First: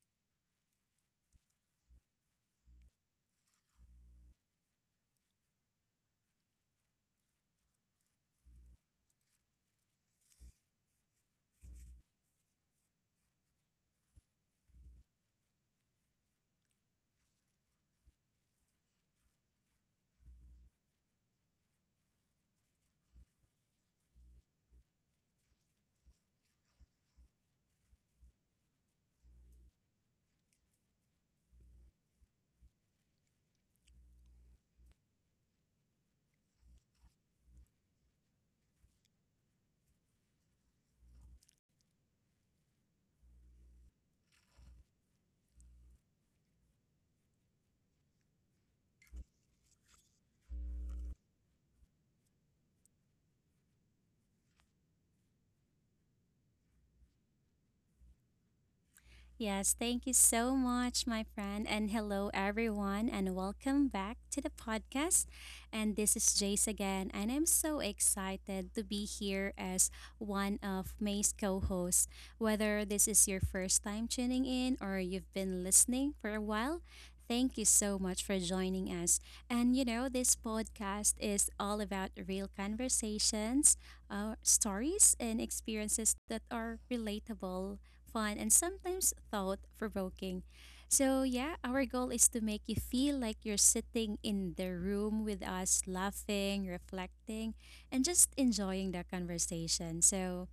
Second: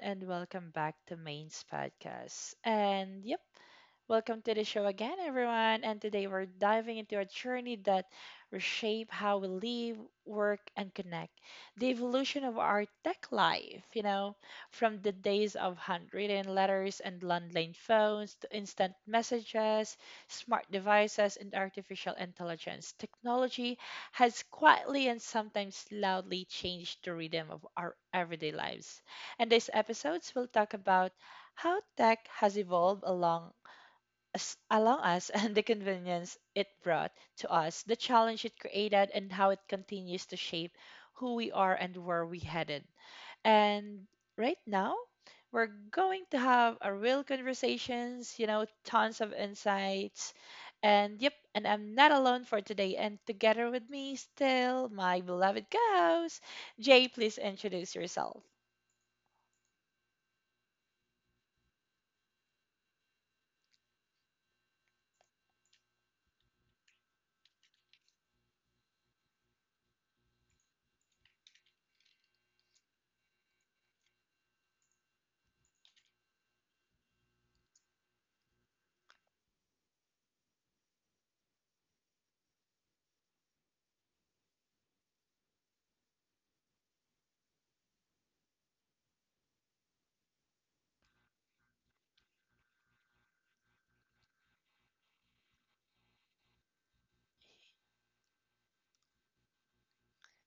and welcome back to Main's podcast. And yep, welcome to the show again, everyone. And today we're diving into a journey that reshape how we live, work, and connect. The evolution of our tech life, you know, from the days of handwritten letters and landline phones to instant messages smart devices, and artificial intelligence, technology has quietly and sometimes loudly changed the rhythm of our everyday lives. And these episodes, will talk about how tech has evolved along us and the convenience it brought to us, the challenge it created, and how it continues to shape who we are and where we headed. And right now, we're going to have a real conversations, you know, tons of insights. And yep, and I'm not alone for today. And together with me still my beloved co-host, Jay, please introduce yourself. Yes, thank you so much, my friend. And hello, everyone, and welcome back to the podcast. And this is Jace again, and I'm so excited to be here as one of May's co hosts. Whether this is your first time tuning in or you've been listening for a while, thank you so much for joining us. And you know, this podcast is all about real conversations, stories, and experiences that are relatable, fun, and sometimes thought provoking. So, yeah, our goal is to make you feel like you're sitting in the room with us, laughing, reflecting, and just enjoying the conversation. So,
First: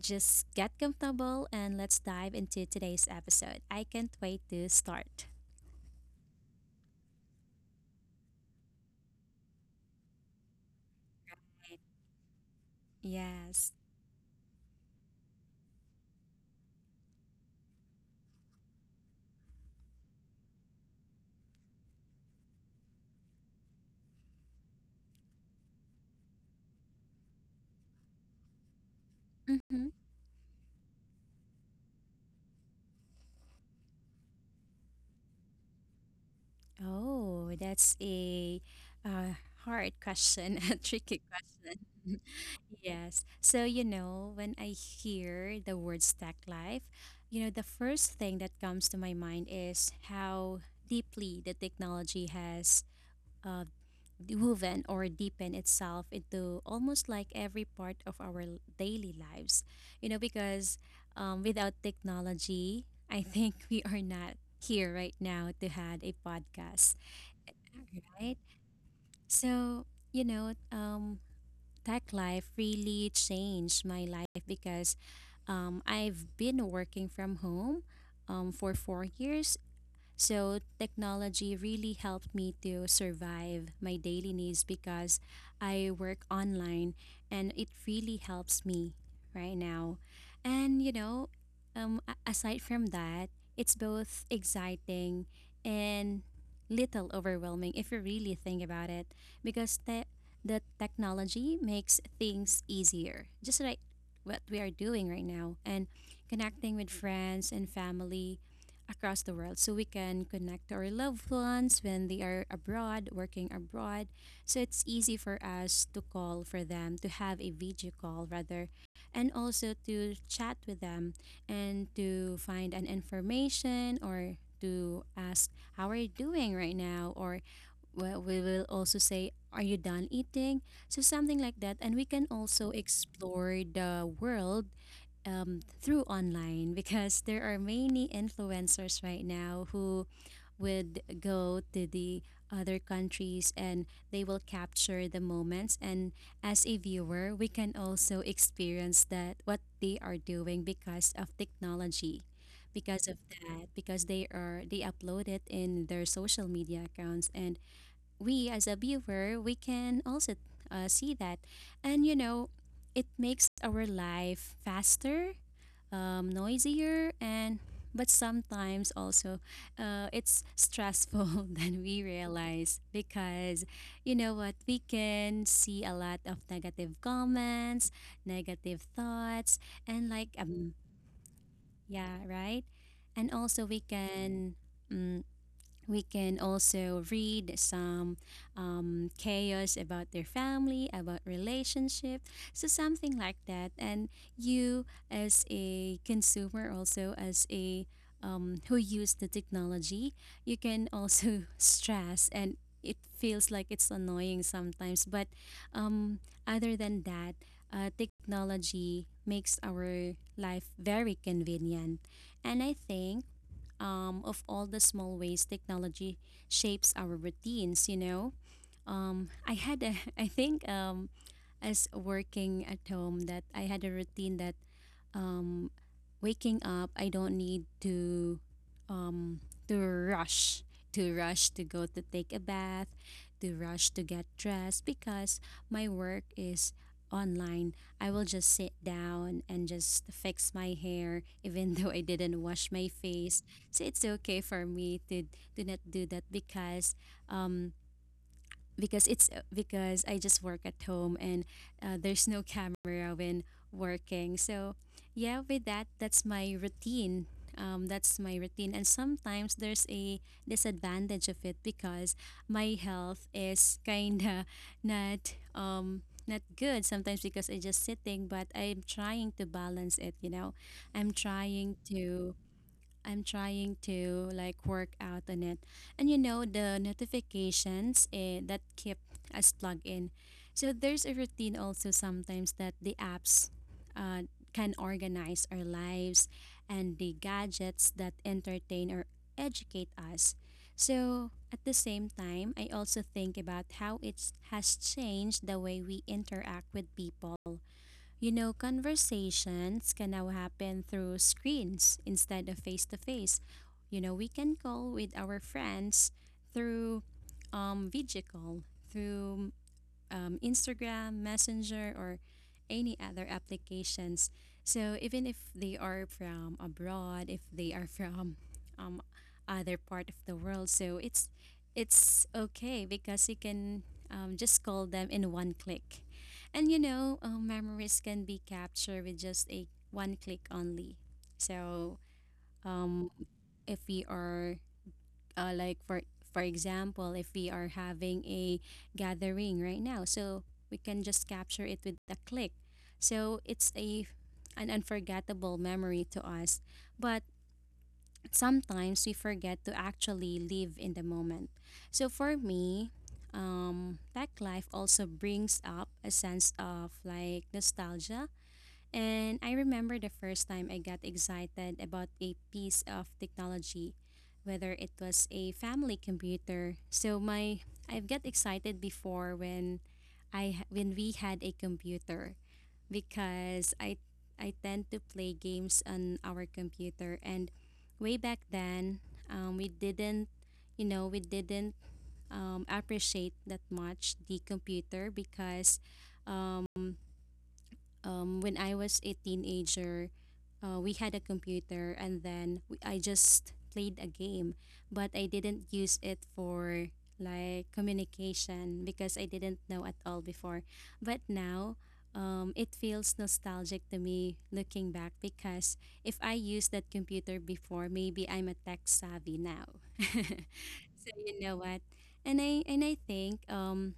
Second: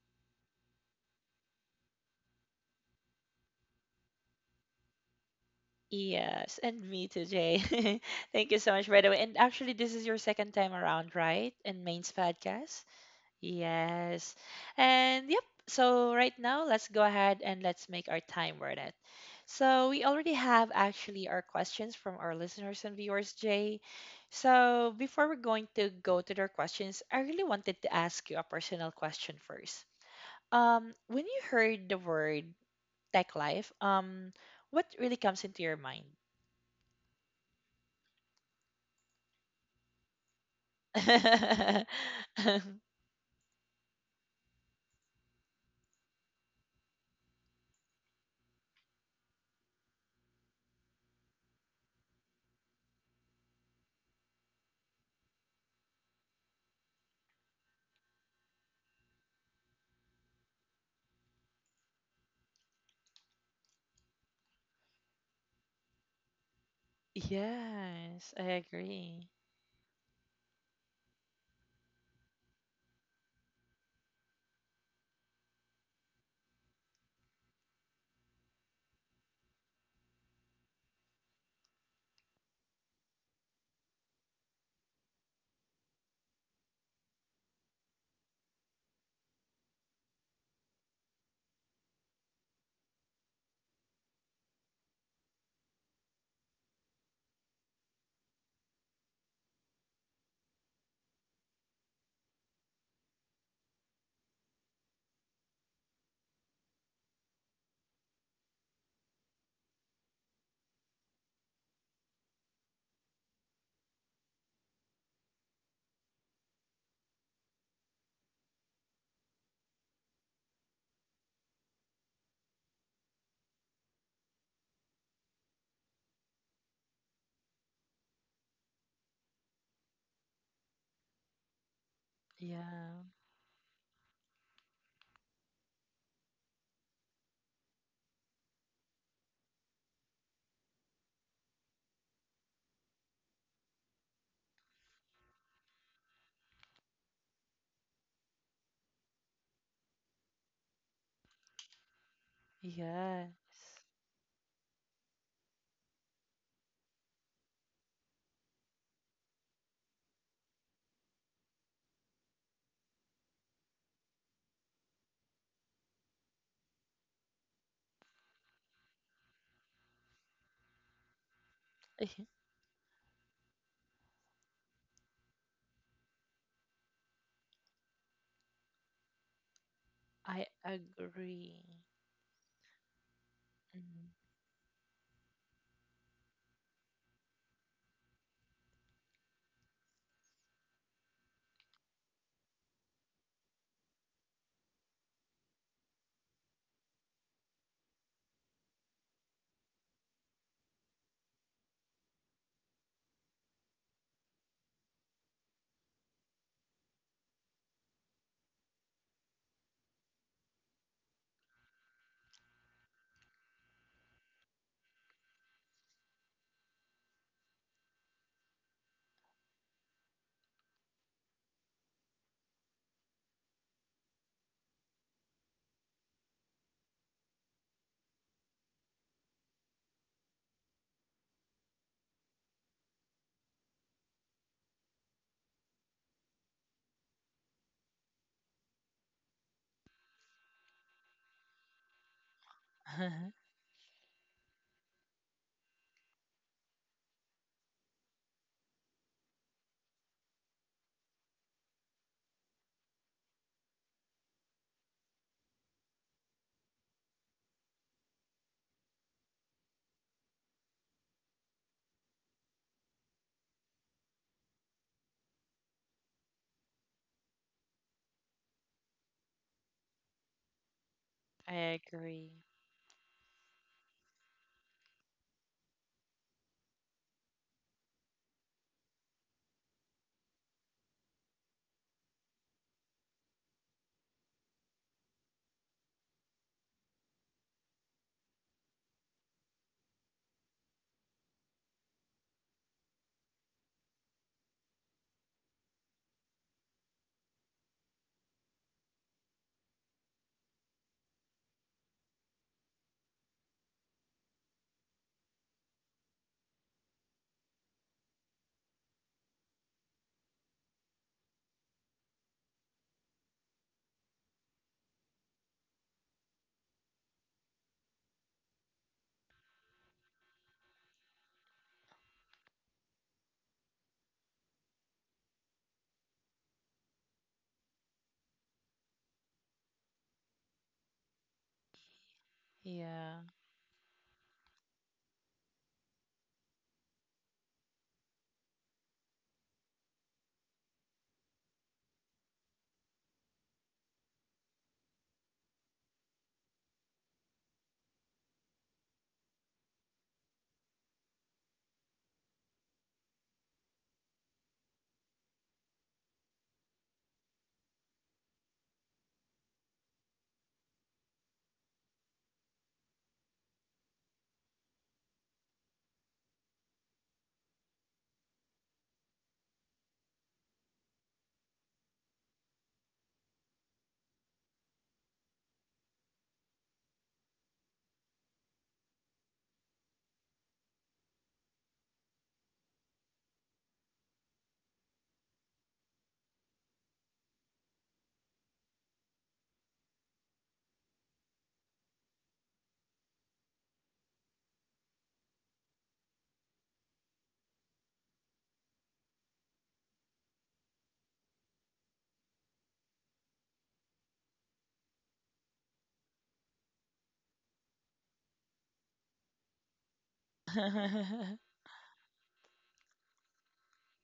just get comfortable and let's dive into today's episode. I can't wait to start. Yes, and me too, Jay. Thank you so much, by the way. And actually, this is your second time around, right? In Main's podcast. Yes. Yes. And yep. So right now, let's go ahead and let's make our time worth it. So we already have actually our questions from our listeners and viewers, Jay. So before we're going to go to their questions, I really wanted to ask you a personal question first. Mm-hmm. When you heard the word tech life, what really comes into your mind? Oh, that's a uh, hard question, a tricky question. Yes. So, you know, when I hear the word stack life, you know, the first thing that comes to my mind is how deeply the technology has uh, woven or deepen itself into almost like every part of our daily lives. You know, because without technology, I think we are not here right now to had a podcast, Yes, I right? agree. So you know, tech life really changed my life because I've been working from home for 4 years, so technology really helped me to survive my daily needs because I work online and it really helps me right now. And, you know, aside from that, it's both exciting and little overwhelming if you really think about it because the technology makes things easier, just like what we are doing right now, and connecting with friends and family across the world, so we can connect to our loved ones when they are abroad, working abroad. So it's easy for us to call for them, to have a video call rather, and also to chat with them and to find an information or to ask how are you doing right now, or well, we will also say are you done eating, so something like that. And we can also Yeah. explore the world through online because there are many influencers right now who would go to the other countries and they will capture the moments, and as a viewer we can also experience that what they are doing because of technology. because of Yes. that because they are they upload it in their social media accounts, and we as a viewer we can also see that. And you know, it makes our life faster, noisier, and but sometimes also it's stressful than we realize because you know what, we can see a lot of negative comments, negative thoughts, and I agree. yeah, right. And also we Mhm. can mm, we can also read some chaos about their family, about relationship, so something like that. And you as a consumer, also as a who use the technology, you can also stress, and it feels like it's annoying sometimes. But um, other than that, technology makes our life very convenient, and I think of all the small ways technology shapes our routines, you know. I had a, I think as working at home that I had a routine that um, waking up, I don't need to um, to rush, to rush to go to take a bath, to rush to get dressed because my work is online. I will just sit down and just fix my hair, even though I didn't wash my face. So it's okay for me to not do that um, because it's because I just work at home and there's no camera when working. So yeah, with that, that's my routine. That's my routine, and sometimes there's a disadvantage of it because my health is kinda not not good sometimes because I just sitting, but I'm trying to balance it. You know, I'm trying I agree. to I'm trying to like work out on it. And you know the notifications that keep us plugged in. So there's a routine also sometimes that the apps can organize our lives, and the gadgets that entertain or educate us. So at the same time, I also think about how it has changed the way we interact with people. You know, conversations can now happen through screens instead of face to face. You know, we can call with our friends through video call, through Instagram, Messenger, or any other applications. So even if they are from abroad, if they are from um, other part of the world, so it's okay because you can just call them in one click. And you know, memories can be captured with just a one click only. So um, Yeah. if we are for example if we are having a gathering right now, so we can just capture it with a click. So it's a an unforgettable memory to us, but sometimes we forget to actually live in the moment. So for me, tech life also brings up a sense of like nostalgia, and I remember the first time I got excited about a piece of technology, whether it was a family computer. So my I've got excited before when I when we had a computer because I tend to play games on our computer. And way back then, we didn't, you know, we didn't appreciate that much the computer because um, when I was a teenager, we had a computer, and then I just played a game, but I didn't use it for like communication because I didn't know at all before. But now, it feels nostalgic to me looking back because if I used that computer before, maybe I'm a tech savvy now. So you know what, and I think um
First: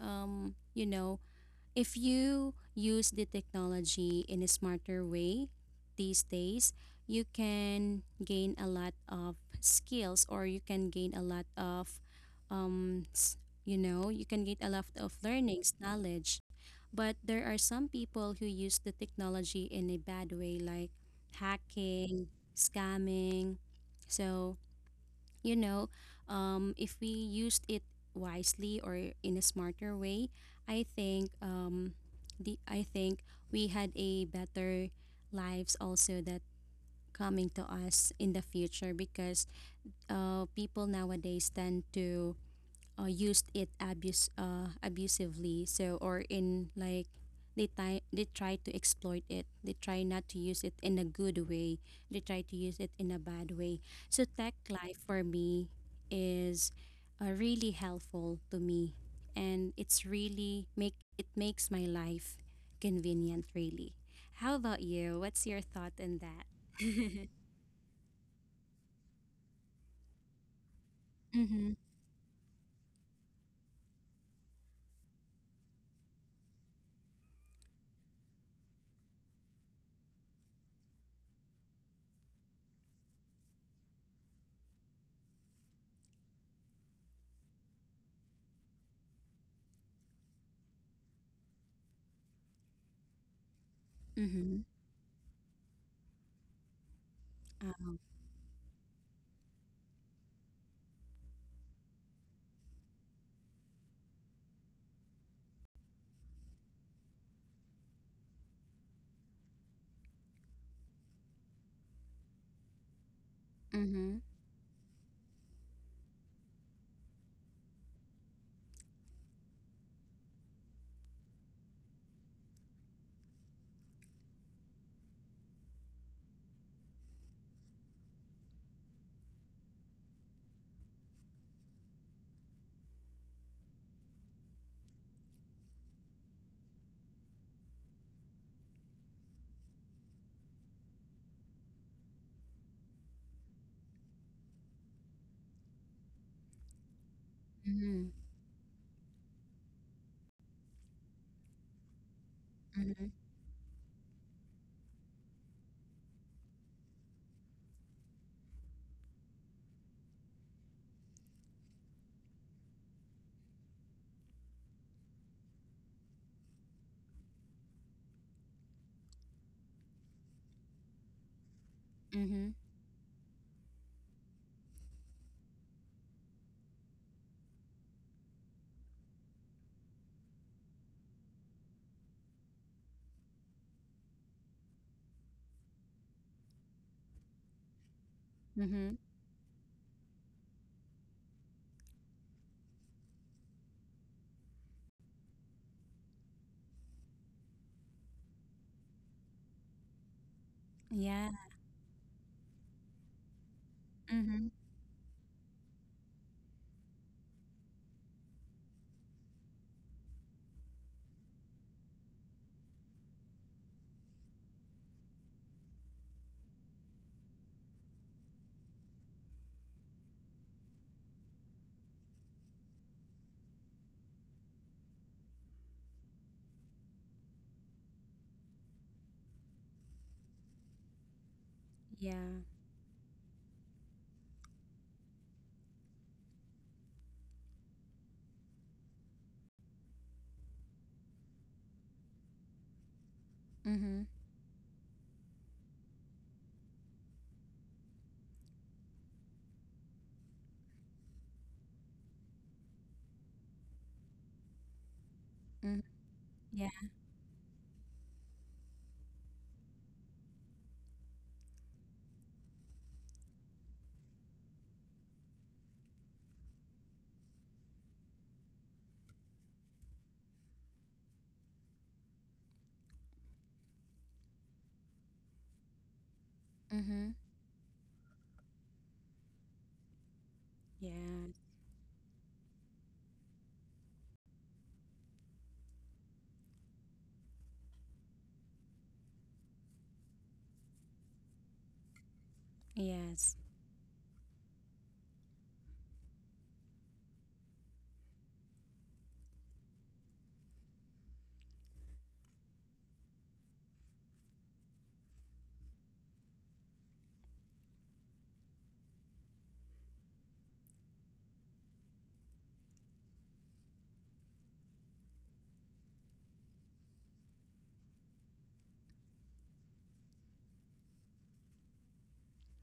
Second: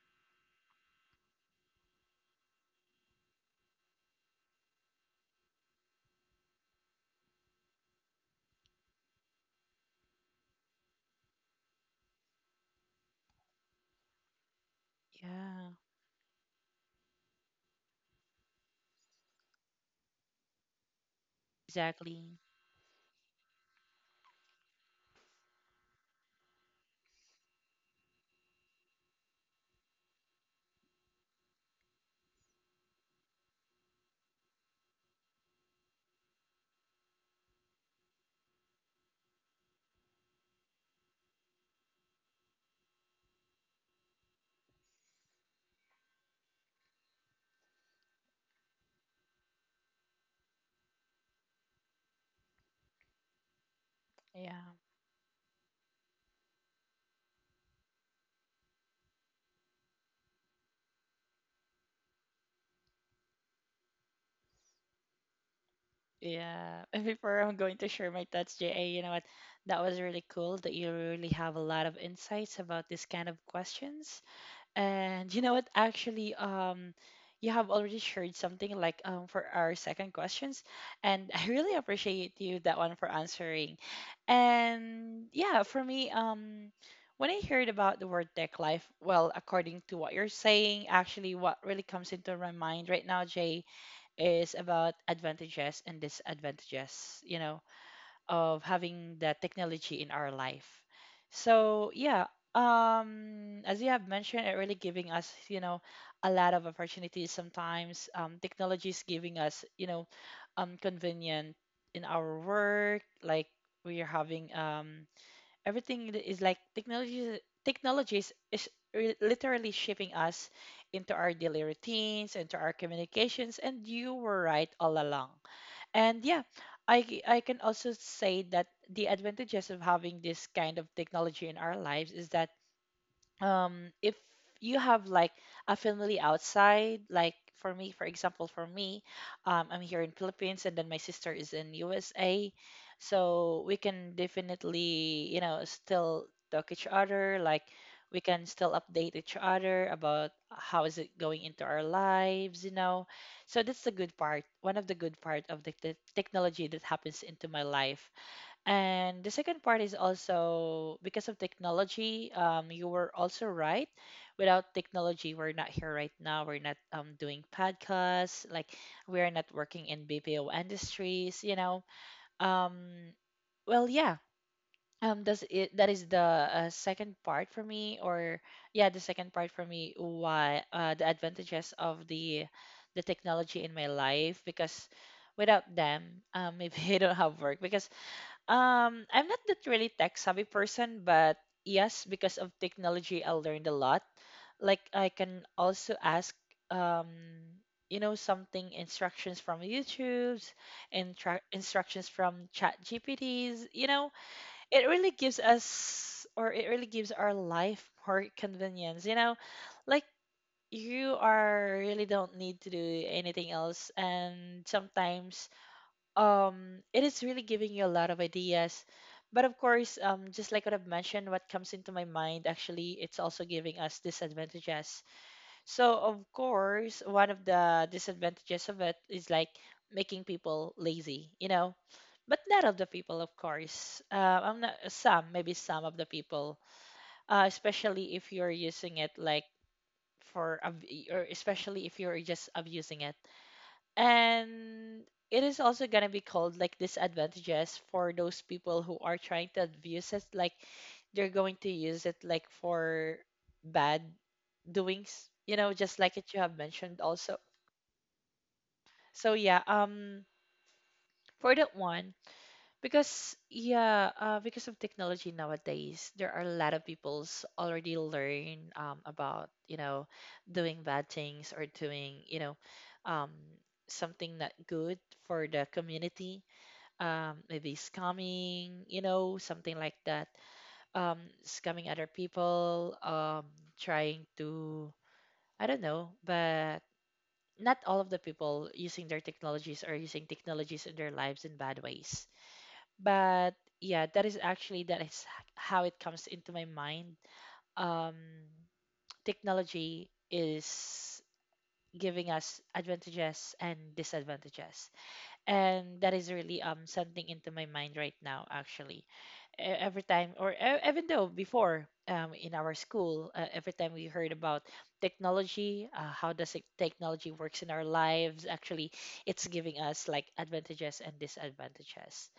um you know, if you use the technology in a smarter way these days, you can gain a lot of skills, or you can gain a lot of, you know, you can get a lot of Yeah. learnings, knowledge. But there are some people who use the technology in a bad way, like hacking, Exactly. scamming. So, you know, if we used it wisely or in a smarter way, I think the I think we had a better lives also that coming to us in the future because people nowadays tend to used it abuse abusively so, or in like they ti they try to exploit it, they try not to use it in a good way, they try to use it in a bad way. So tech Yeah. life for me is really helpful to me, and it's really make it makes my life convenient. Really, how about you, what's your thought on that? Yeah. Before I'm going to share my thoughts, JA, you know what? That was really cool that you really have a Mm-hmm. lot of insights about this kind of questions. And you know what? Actually, you have already shared something like for our second questions, and I really appreciate you that one for answering. And yeah, for me, when I heard about the word tech life, well, according to what you're saying, actually, what really comes into my mind right now, Jay, is Mm-hmm. about advantages and disadvantages. You know, Uh, of having the technology in our life. So yeah, as you have mentioned, it really giving us you know a lot of opportunities. Sometimes technology is giving us you know convenient in our work, like we mm-hmm. are having everything that is like technology. Technologies is literally shaping us into our daily routines, into our communications, and you were right all along. And yeah, I can also say that the advantages of having this kind of technology in our lives is that if you have like a family outside like for me for example for me I'm here in Philippines and then my sister is in USA, so we can definitely you know still talk each other like Mm-hmm. we can still update each other about how is it going into our lives, you Mm-hmm. know, so that's the good part, one of the good part of the technology that happens into my life. And the second part is also because of technology. You were also right. Without technology, we're not here right now. We're not doing podcasts. Like we are not working in BPO industries. You know. Mm-hmm. Um, well, yeah. That is the second part for me, or yeah, the second part for me. Why the advantages of the technology in my life, because without them, maybe I don't have work because Mm-hmm. I'm not that really tech savvy person, but yes, because of technology, I learned a lot. Like I can also ask, um, you know, something instructions from YouTube's and Yeah. tra instructions from Chat GPTs. You know, Mm-hmm. it really gives us, or it really gives our life more convenience. You know, like you are really don't need to do anything else, and sometimes it is really giving you a lot of ideas, but of course just like what I've mentioned, what comes into my mind actually, it's also giving us disadvantages. So of course, one of the disadvantages of it is like making people lazy, you know, Yeah. but not of the people of course, I'm not some, maybe some of the people, especially if you're using it like for ab- or especially if you're just abusing it. Mm-hmm. And it is also gonna be called like disadvantages for those people who are trying to abuse it. Like they're going to use it like for bad doings, you know, Mm-hmm. just like it you have Yeah. mentioned also. So yeah, for that one, because yeah, because of technology nowadays, there are a lot of people's already learn about, you know, doing bad things or doing, you know, um something not good for the community, Mm-hmm. Maybe scamming, you know, something like that. Yeah. Scamming other people, trying to, I don't know, but not all of the people using their technologies are using technologies in their lives in bad ways. Yes. But yeah, that is actually that is h- how it comes into my mind. Um, Technology is giving us advantages and disadvantages, and that is really something into my mind right now, actually, every time, or even though before, in our school, every time we heard about technology, technology works in our lives, actually it's giving us like advantages and disadvantages.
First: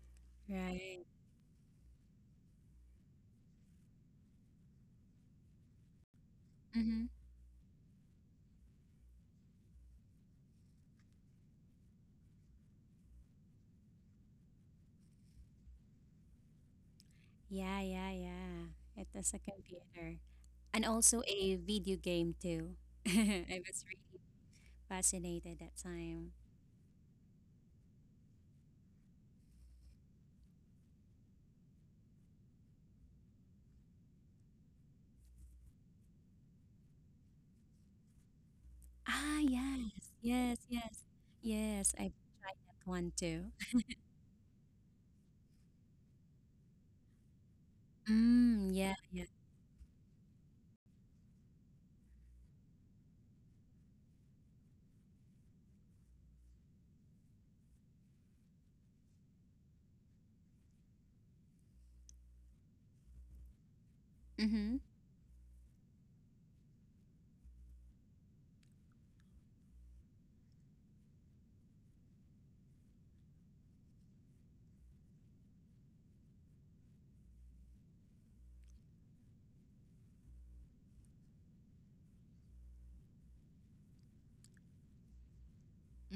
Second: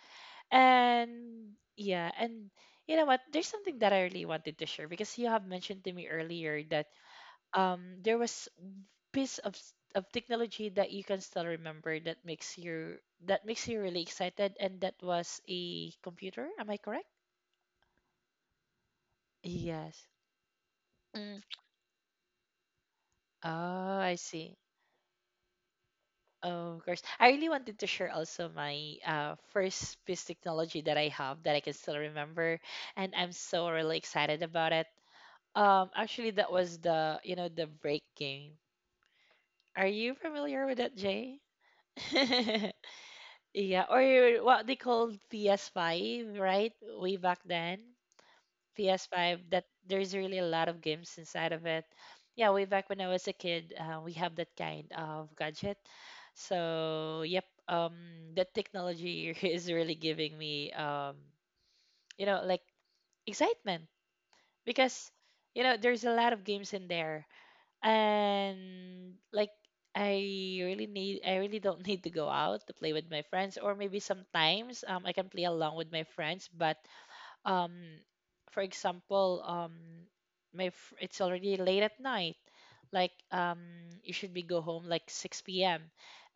Right. And yeah, and you know what, there's something that I really wanted to share, because you have mentioned to me earlier that Mm-hmm. There was piece of of technology that you can still remember that makes you really excited, and that was a computer, am I correct? Yeah, yeah, yeah. It is a Yes. computer. And Mm. also a video game too. I Oh, was I really see. fascinated that time. Oh, of course. I really wanted to share also my first piece technology that I have that I can still remember, and I'm so really excited about it. Actually, that was the you know the break game. Ah, Are yes. you familiar with Yes, that, yes. Jay? Yes, I've tried that one too. Yeah, or what they called PS5, right? Way back then. Mm, yeah, PS5 yeah. that there's really a lot of games inside of it. Yeah, way back when I was a kid, we have that kind of gadget. So, yep, the technology is really giving me, you know, like excitement Mm-hmm. because, you know, there's a lot of games in there. And like, I really don't need to go out to play with my friends, or maybe sometimes I can play along with my friends, but um for example it's already late at night, like you should be go home like 6 p.m.,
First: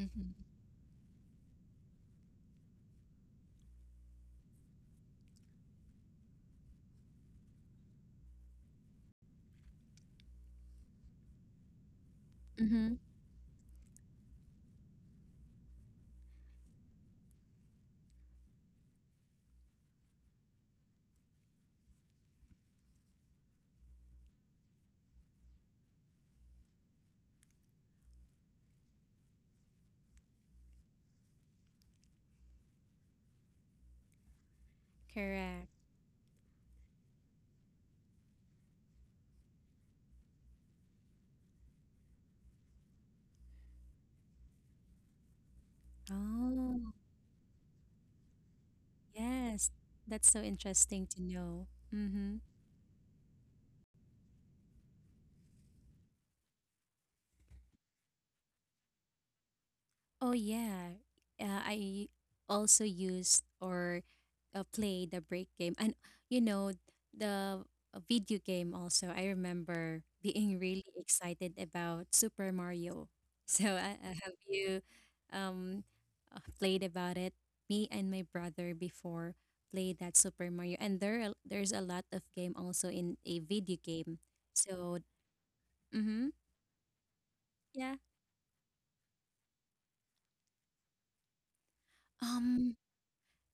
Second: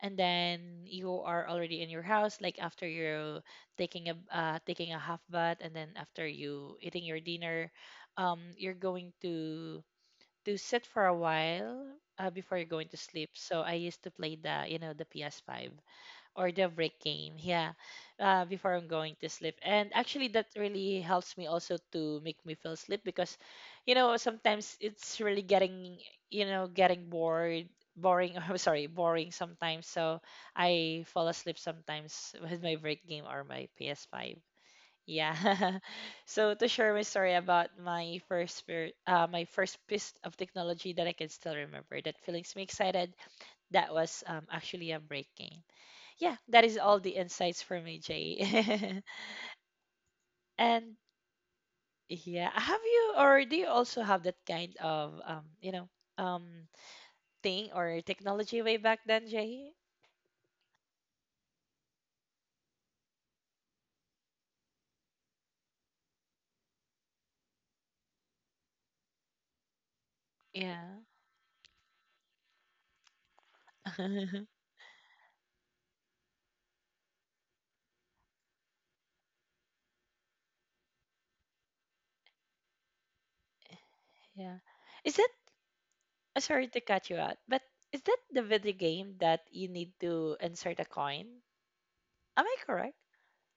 and then you are already in your house, like after you're taking a taking a half bath, and then after you eating your dinner, you're going to sit for a while before you're Mm-hmm. going to sleep. So I used to play the you know the PS5 or the break game, yeah, before I'm going to sleep, and actually that really helps me also to make me feel sleep, because you know sometimes it's really getting you know getting bored boring I'm sorry boring sometimes, so I fall asleep sometimes with my break game or my PS5, yeah Correct. so to share my story about my first spirit my first piece of technology that I can still remember that feelings me excited, that was actually a break game. Yeah, that is Oh, all the insights for me, Jay. yes. That's so And interesting to know. Mm-hmm. yeah, have you or do you also have that kind of you know, um thing or technology way back then, Jay? Oh yeah, I also used or played the break game, and you know the video game also. I remember being really Yeah. excited about Super Mario. So I have you um, played about it. Me and my brother before played that Super Mario, and there's a lot of game also in a video game. Yeah. So Is that mm-hmm, sorry to cut you out, but yeah. is that the video game that you need to insert a coin? Am I Um, correct?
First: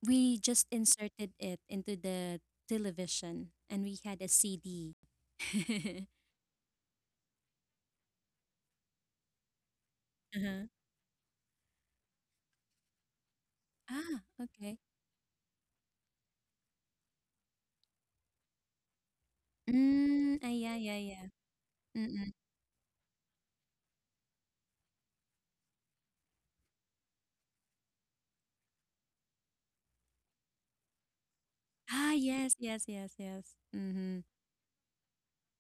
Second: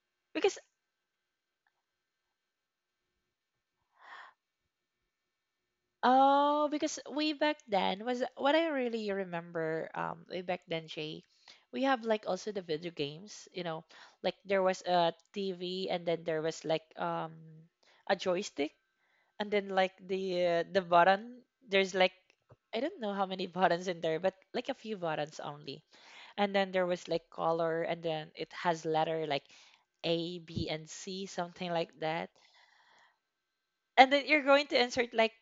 we Because just inserted it into the television and we had a CD. oh, because way back then was what I really remember. Way back Uh-huh. then, Jay, we have like also the video games. You know, Ah, like there okay. was a TV, and then there was like a joystick, and then like Mm, ah, yeah, the yeah, yeah. button. There's like Mm-mm. I don't know how many buttons in there, but like a few buttons only. And then there was like color, and then it has letter like A, B, and C, something like Ah, that, yes, yes, yes, yes. Mm-hmm. and then you're going to insert like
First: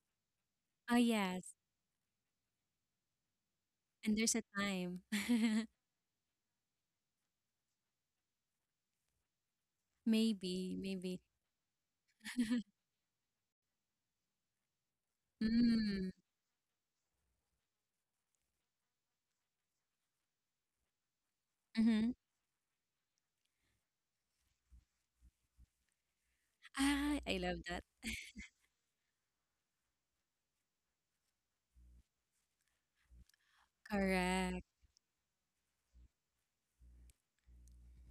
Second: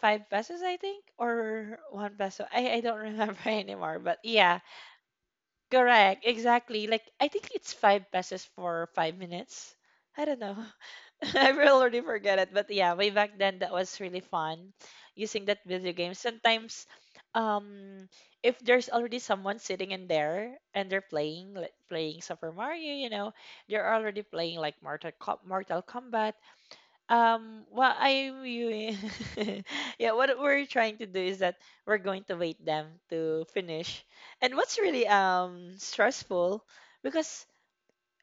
5 pesos, I Oh, think, yes. or 1 peso. I don't remember anymore, but And there's a yeah, time. correct, exactly. Like I think it's 5 pesos for 5 minutes. I don't know. Maybe, maybe. I will already forget it, but yeah, way back then that was really fun using that video Mm, game. Sometimes, um, if there's already someone sitting in there and they're playing like mm-hmm. playing Super Mario, you know, they're already playing like Mortal Kombat, Ah, I love what that. I'm viewing, yeah, what we're trying to do is that we're going to wait them to finish. And Correct. what's really stressful because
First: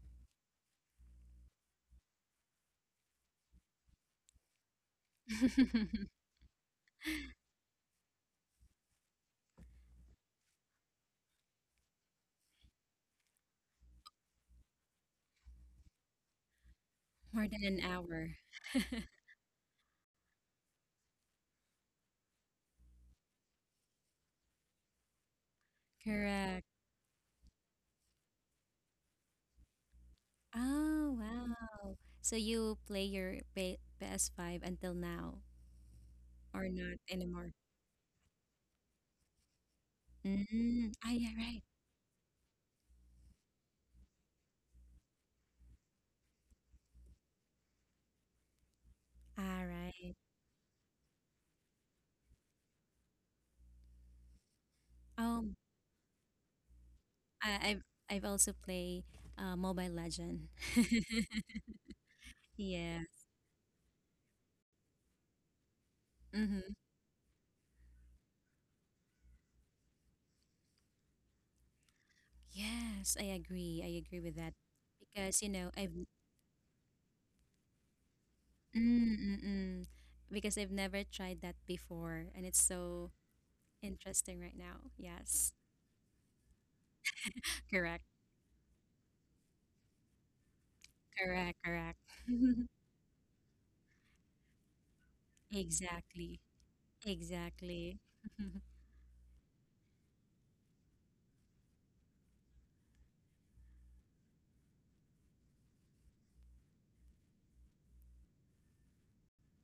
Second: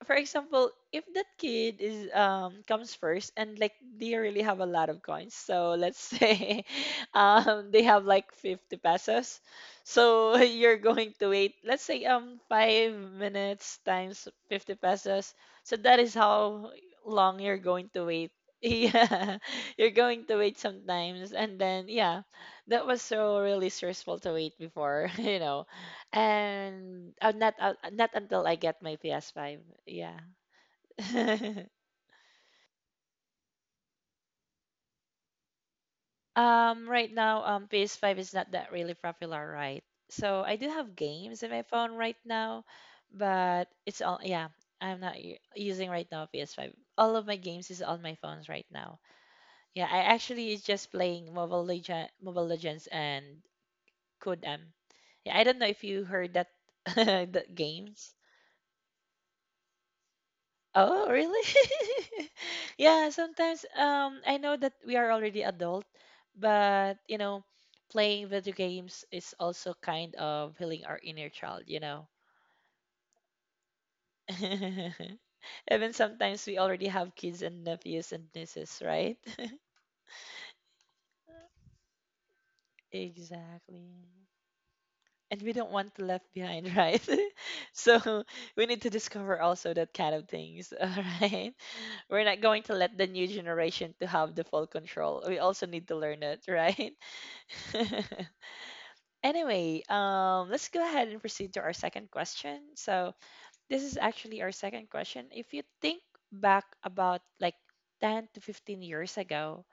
for example, if that kid is comes first and like they really have a lot of coins, so let's say they have like 50 pesos. So you're going to wait, let's say 5 minutes times 50 pesos. So that is how long More you're than an going to wait. hour. Yeah. You're going to wait sometimes and then yeah, that was so really stressful to wait before, Correct. and not not until I get my PS5. Yeah. Oh, wow. So you play your PS5 until now? Or not right now, anymore? PS5 is not that really popular, right? So I do have Mm. Ah, yeah, games in my right. phone right now, but it's all yeah. I'm not using right now PS5. All of my games is on my phones right now. All Yeah, I right. actually is just playing Mobile Legend, Mobile Legends and Code M. Yeah, I don't Um, know if you heard that I, that I've game. I've also play Mobile Legend. Oh, really? Yeah. Yeah, sometimes I know that we are already adult, Mm-hmm. but you know, playing video games is also kind of healing our inner child, you know. Yes, I agree. I agree with that because you know Even I've sometimes we already have kids and nephews and nieces, right? mm-mm, because I've never tried that before, and it's so Exactly. interesting right now. And we Yes. don't want to left behind, right? Correct. So we need to discover also that kind of things, all right? Correct. Correct. We're not going to let the new generation to have the full control. We also need to learn it, Exactly. right? Exactly. Anyway, let's go ahead and proceed to our second question. So this is actually our second question. If you think back about like 10 to 15 years ago,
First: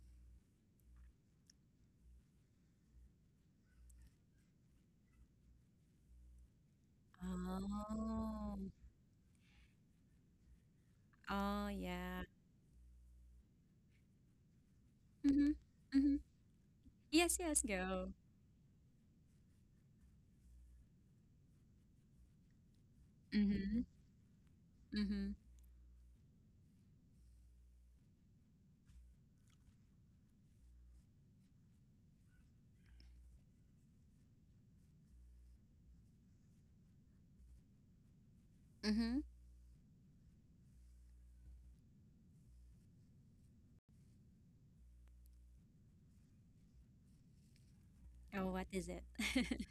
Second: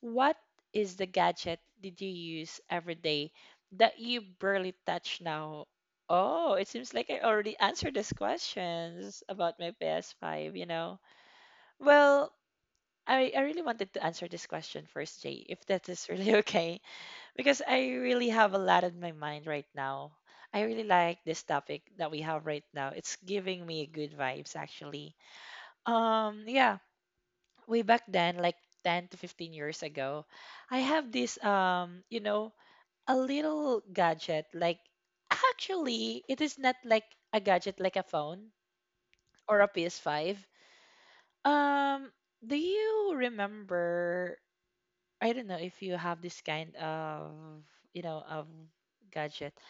what is the gadget did you use every day that you barely touch now? Oh, it seems like I already answered this Oh. questions about my PS5, you know. Oh yeah. Well, I really wanted to answer this question first, Jay, Mm-hmm. if that is Mm-hmm. really okay Yes, because yes, I go. really have a lot in my mind right now. I really like this topic that we have right now. It's giving me Mhm, good vibes actually. mhm. Yeah, way back then like 10 to 15 years ago, I have this you know, a little gadget like actually it is not like a gadget like a phone Mm-hmm. or a PS5. Um do you remember I don't know if you have this kind of, you know, Oh, of what is it? gadget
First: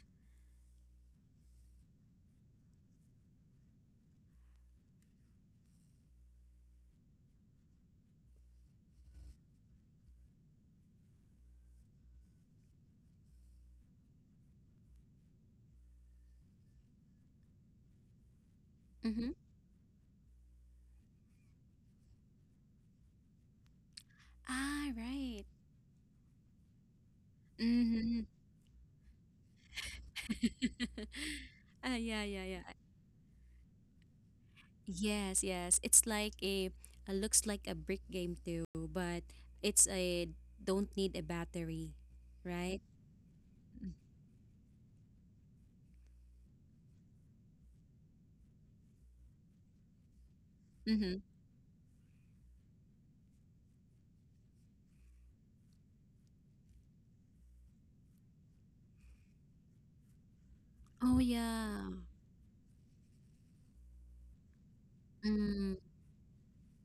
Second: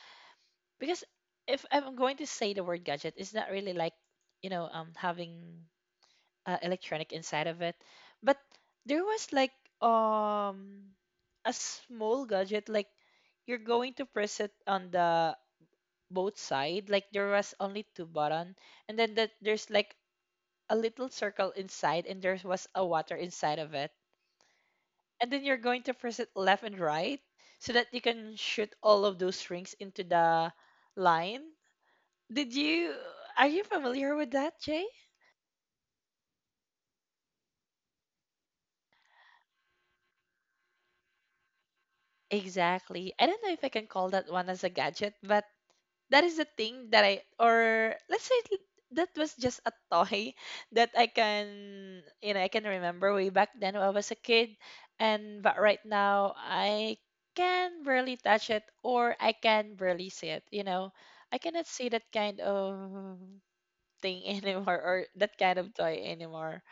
because if I'm going to say the word gadget, it's not really like you know having electronic inside of it, but there was like um a small gadget like you're going to press it on the both side like there was only two button and then that Mm-hmm. there's like a little circle inside and there was a water inside of it Ah, and then right. you're going to press it left and right so that you Mm-hmm. can shoot all of those rings into the line. Ah, yeah, yeah, Did yeah. you are you familiar with that, Jay? Yes, yes. It's like a, looks like a brick game too, but it's a don't need a battery, right? Exactly. I don't know if I can call that one as a gadget, but that is the thing that I or let's say that was just a toy that Mm-hmm. I can you know I can remember way back then when I was a kid, and but right now I can barely touch it or I can barely see it. You know, Oh I cannot yeah. see that kind of thing anymore or that kind Mm, of toy anymore.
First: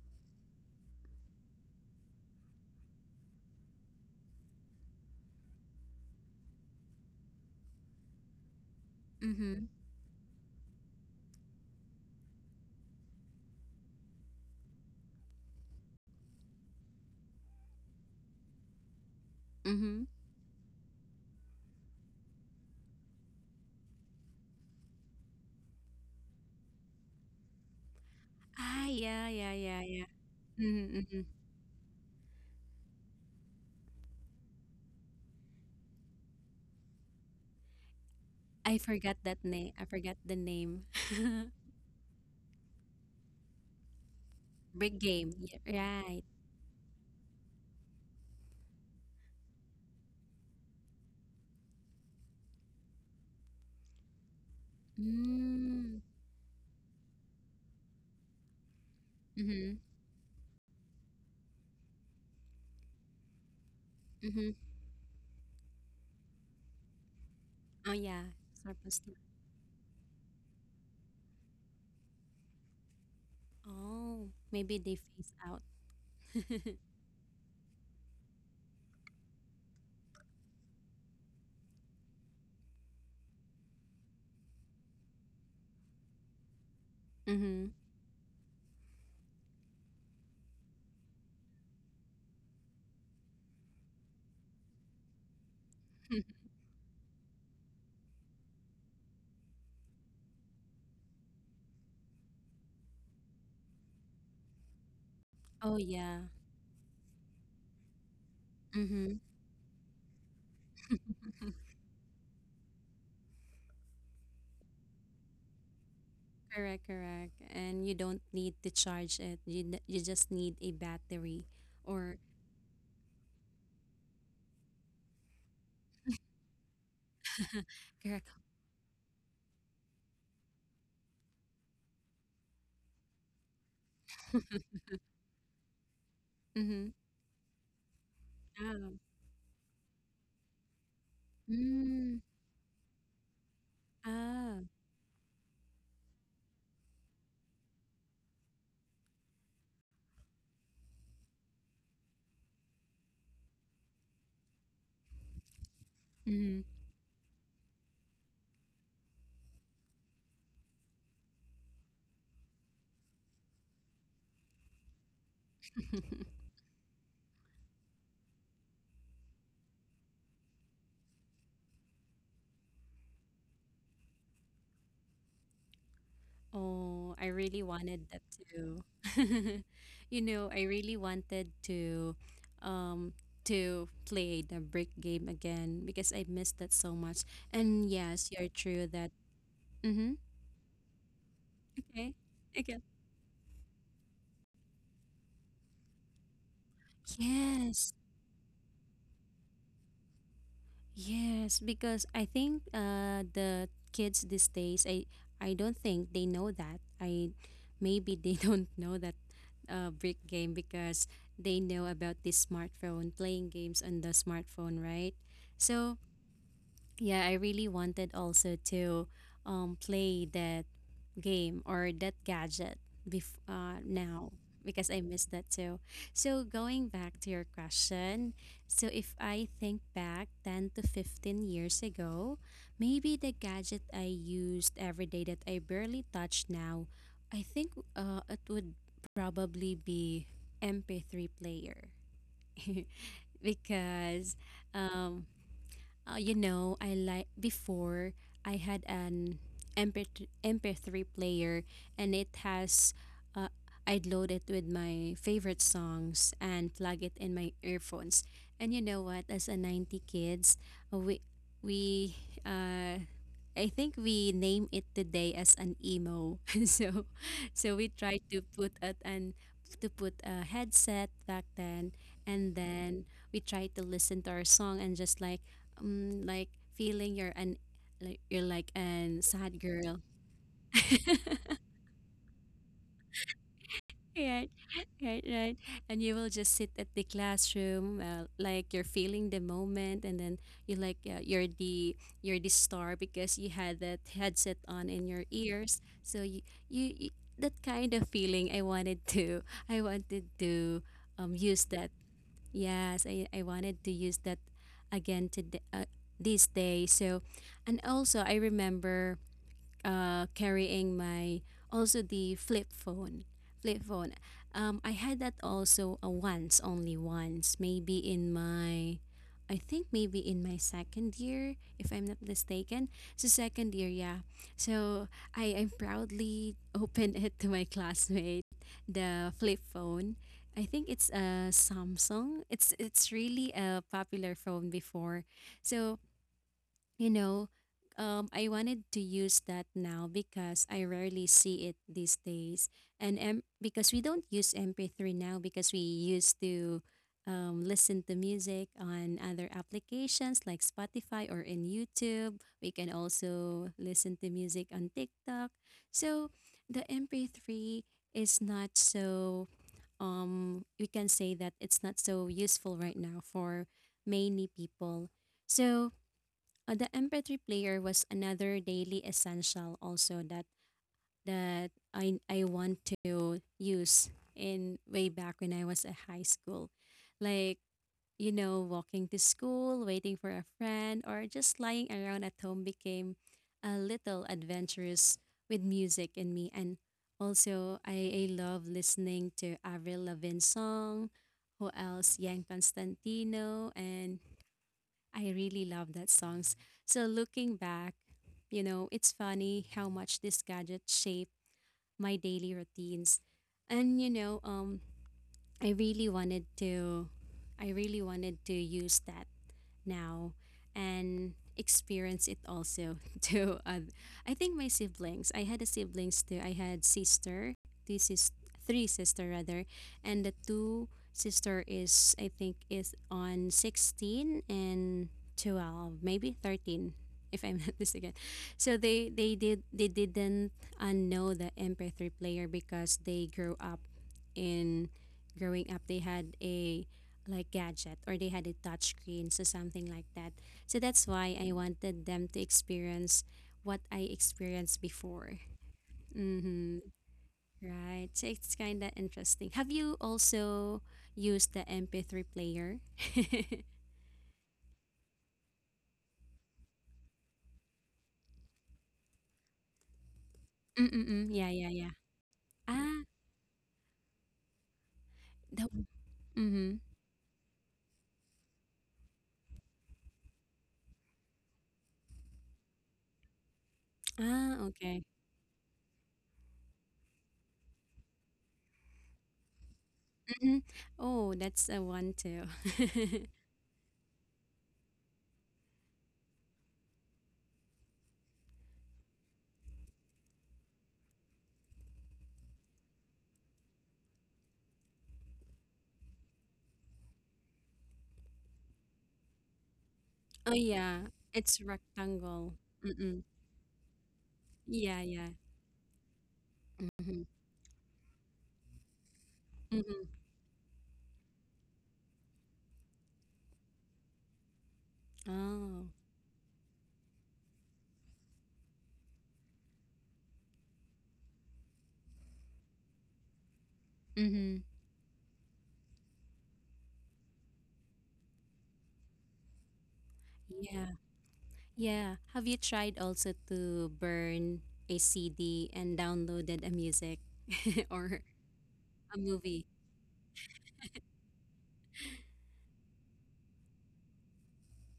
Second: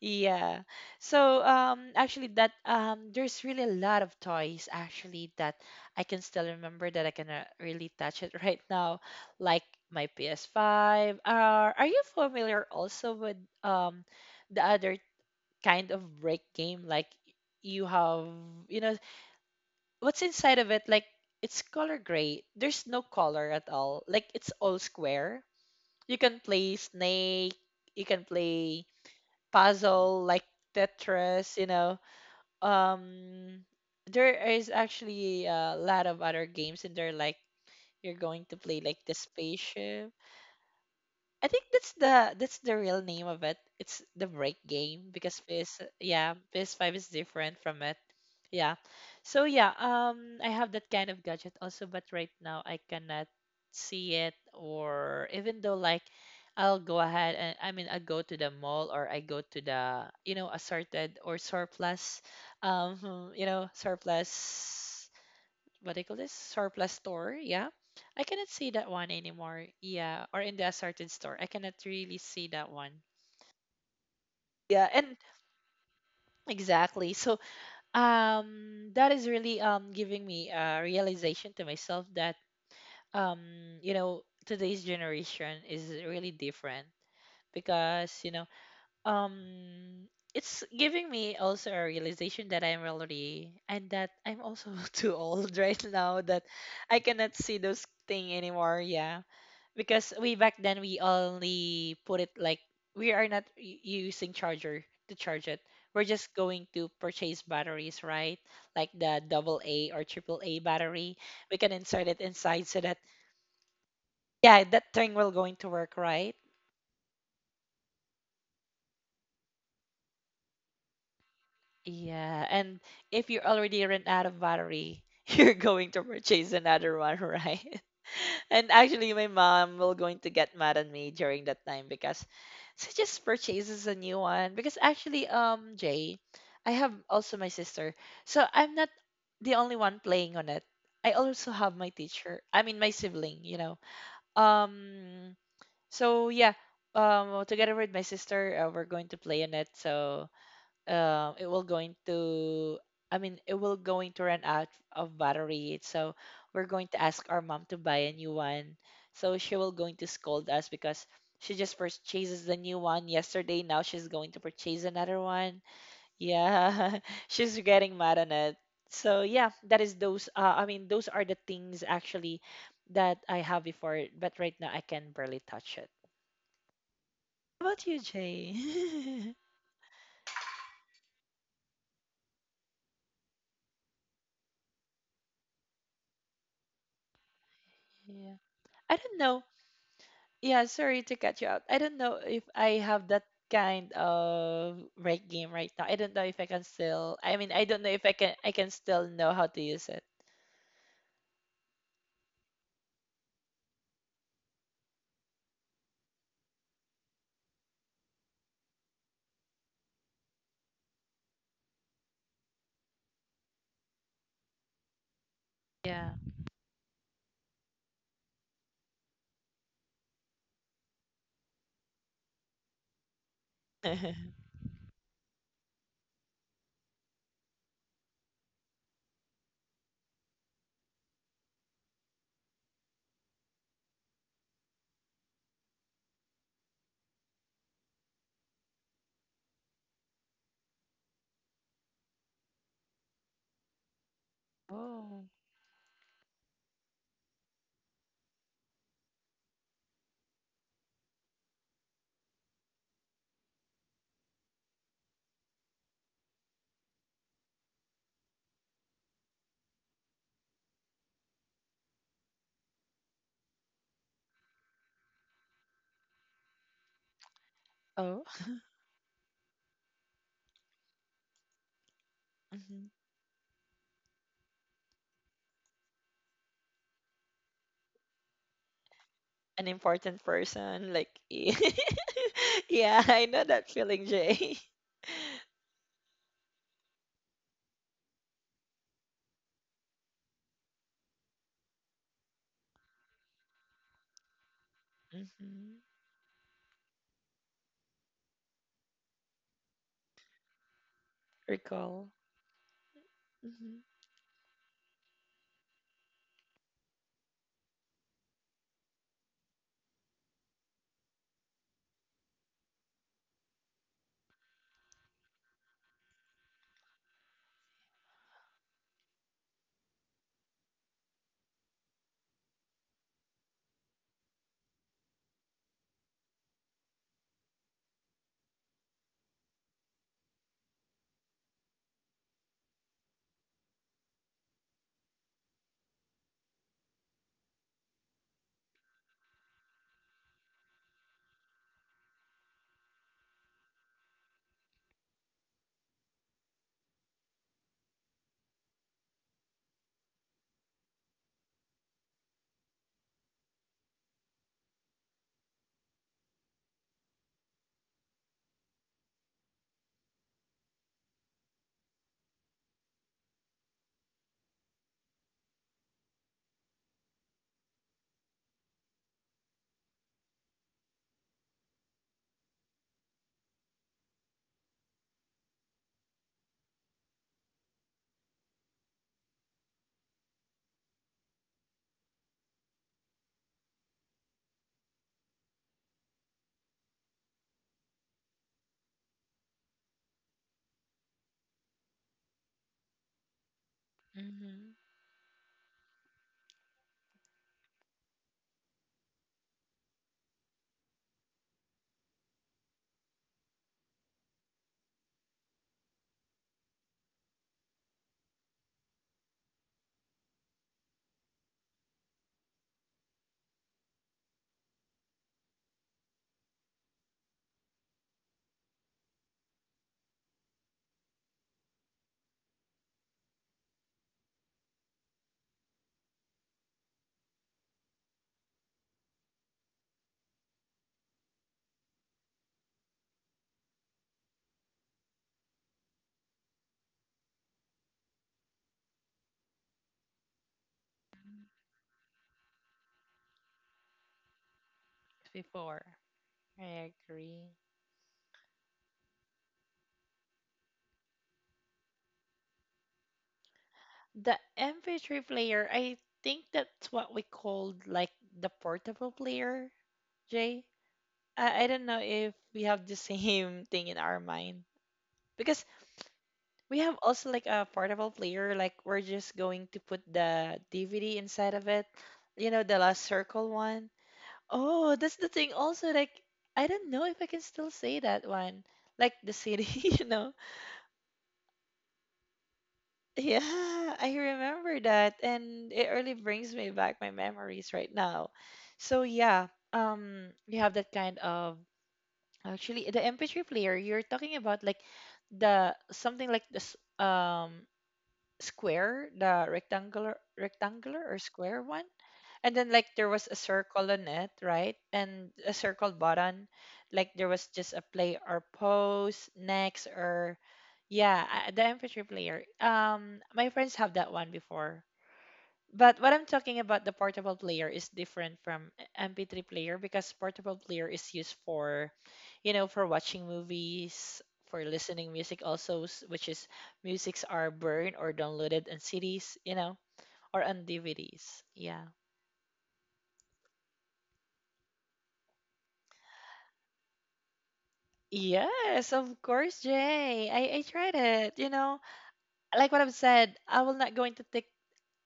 Yeah. So actually that there's really a lot of toys actually that I can still remember that I can really touch it right now like mm-hmm. my PS5. Are you familiar also with um the other kind of break game like you have you know Mm-hmm. what's inside of it like it's color gray. There's no color at all. Like it's all square. You can play Snake, you can play Ah, yeah, yeah, yeah, yeah. puzzle like Mm-hmm, mm-hmm. Tetris, you know. Um, there is actually a lot of other games, in there. Like you're going to play I like the forgot that name. I spaceship, forgot the name. I think that's the real name of it. It's the break Brick game game. because PS Yeah, right. yeah, PS5 is different from it. Yeah. So yeah, I have that kind of gadget also but right now I cannot see it or even though like Mm. I'll go ahead and I mean I go to the mall or I go to Mhm, the you know assorted or surplus you know mhm. surplus what do you call this surplus store yeah Oh, yeah, I cannot see that surplus one time. anymore yeah or in the assorted store I cannot really see that one Oh, maybe they yeah and phase out. exactly so that is really giving me a realization to myself that um you know today's generation is really different Mhm. because you know um it's giving me also a realization that I'm already and that I'm also too old right now that I cannot see those thing anymore. Yeah. Because we back then we only put it like we are not using charger to charge it Oh, we're yeah. just going to purchase batteries right like the Mhm. double a or triple a battery we can insert it inside so that yeah that thing will going to work right. Correct, correct. And you don't need to charge it. You n- you just need a battery or Yeah, and if you already ran out of battery, you're going to purchase another one, right? correct. And actually, my mom will going to get mad at me during that time because she just purchases a new one. Because actually, Jay, I have Mhm. also my sister, so I'm not Ah. the only one playing on it. I also have my Mm. teacher. I mean, my sibling, you know. Ah. Um, so yeah, together with my sister, we're going to play on it. So it will going to I mean it will going to run out of battery so Mhm. we're going to ask our mom to buy a new one so she will going to scold us because she just purchases the new one yesterday now she's going to purchase another one yeah she's getting mad on it so yeah that is those I mean those are the things actually that I have before but right now I can barely touch it Oh, I how really about you wanted that Jay too. You know, I really wanted um to play the brick game again because I missed that so much. And Yeah. yes, you're I true don't that. know. Mm-hmm. Yeah, sorry to cut you out. I don't know Okay. if I Okay. have that kind of right game right now. I don't know if I can still. I mean, I don't know Yes. if I can. I can still know how to use it. Yes, because I think the kids these days, I don't think they know that. I maybe they don't know that brick game because they know about this smartphone, playing games on the smartphone, right? So Yeah. yeah, I really wanted also to play that game or that gadget now because I miss that too. So, going back to your question, so if I think back 10 to 15 years ago, maybe the gadget I used every day that I barely touch now, I think it would probably be MP3 player. Because Oh. um, you know, I like before I had an MP3 player and it has uh, I'd load it with my favorite songs and plug it in my earphones. And you know what? As a 90 kids, uh, we we uh I think we name it today as an emo. So so we Oh, tried to put at an to put a headset back then and mhm. then we tried to listen to our song and just like feeling you're an like you're like an An sad girl. important person like. Yeah, I know that feeling, Jay. Right, right. And you will just sit at the classroom, like you're feeling the moment, and then you like you're the star because you had that headset on in your Hmm. ears. So you that kind of feeling I wanted to use that. Recall. Yes, I Hmm. wanted to use that again today, this day. So, and also I remember carrying my also the flip phone. I had that also once only once maybe in my second year if I'm not mistaken, so second year, yeah. So I proudly opened it to my classmate, the flip phone. I think it's a Samsung. It's really a popular phone before. So you know, I wanted to use that now because I rarely see it these days. And because we don't use MP3 now because we used to listen to music on other applications like Spotify or in YouTube. We can also listen to music on TikTok. So the MP3 is not so, we can say that it's not so useful right now for many people. So, the MP3 player was another daily essential also that that I want to use in way back when I was at high school. Like, you know, walking to school, waiting for a friend, or just lying around at home became a little adventurous with music in me. And also I love listening to Avril Lavigne song, who else? Yan Constantino, and Mm-hmm. I really love that songs. So looking back, you know, it's funny how much this gadget shaped my daily routines. And you know, I really wanted to I really wanted to use that now and experience it also to I think my siblings. I had a siblings too. I had sister, this is three sister rather, and the two sister is I think is on 16 and 12, maybe 13 if I'm not mistaken. So they didn't know the MP3 player because they grew up in growing up they had a like gadget or they had a touch screen, so something like that. So that's why I wanted them to experience what I experienced before. Before. Mm-hmm. I agree. Right, so it's kind of interesting, have you also used the MP3 player? The MP3 player, I think that's what we called like the portable player, Jay. Mm-mm-mm. Yeah, I yeah, don't yeah. know if we have the Ah, same thing in our mind. Because the, we mm-hmm. have also like a portable player, like we're just going to put the DVD inside of it. You know, the last circle one. Ah, Oh, okay. that's the thing also, like I don't know if I can still say that one. Like the city. You know. Mm-hmm. Oh, that's a one too. Yeah, I remember that, and it really brings me back my memories right now. So yeah, you have that kind of actually the MP3 player you're talking about, like the something like this um square, the rectangular, Oh rectangular yeah, or square it's one and rectangle. then like there was Mm-mm. a circle on it right Yeah, and yeah. a circle button like there Mm-hmm. was just a play or pause next Mm-hmm. or yeah I- the MP3 player my friends have that one before Oh. but what I'm talking about the portable player is different from MP3 player because portable player is used for you know for watching movies for Mm-hmm. listening music also s- which is musics are burned or downloaded in cds you know or on Yeah, dvds yeah. yeah. Have you tried also to burn a CD and downloaded a music or Yes, of a course, movie? Jay. I tried it. You know, like what I've said, I will not go into TikTok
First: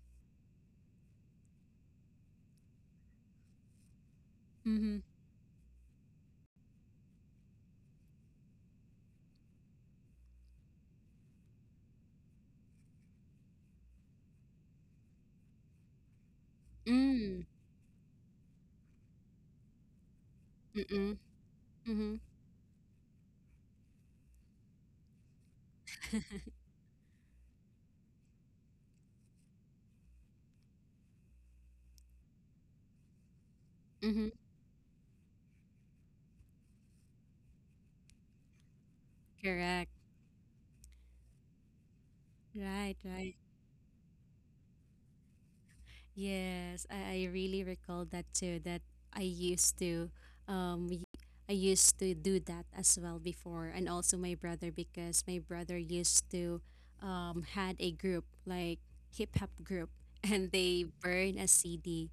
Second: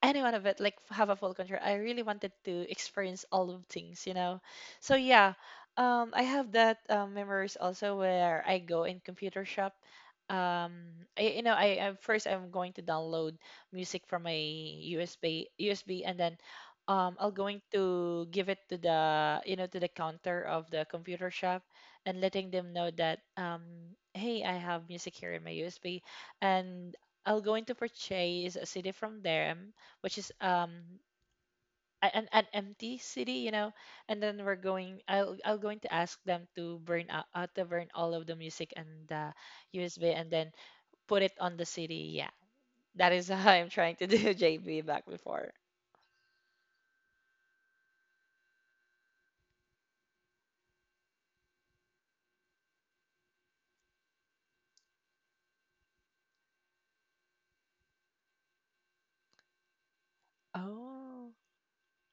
any one of it like f- have a full control I really wanted to experience all of things you know so Mm-hmm. yeah I have that memories also where I go in computer shop um I, you know I first I'm going to download music from my usb and then I'll Mm. going to give it to the you know to the counter of the Mm-mm. computer shop Mm-hmm. and letting them know that hey I have music here in my usb and I'll going to purchase a CD from there which is an empty city, you know. And Mm-hmm. then we're going. I'll going to ask them to burn out to burn all of the music and the Correct. USB, and then put it on the city. Yeah, Right, that is right. how I'm trying to do JB back before. Yes, I really recall that too. That I used to, um, y- I used to do that as well before, and also my brother because my brother used to, had a group like hip hop group, and they Oh, burn a CD,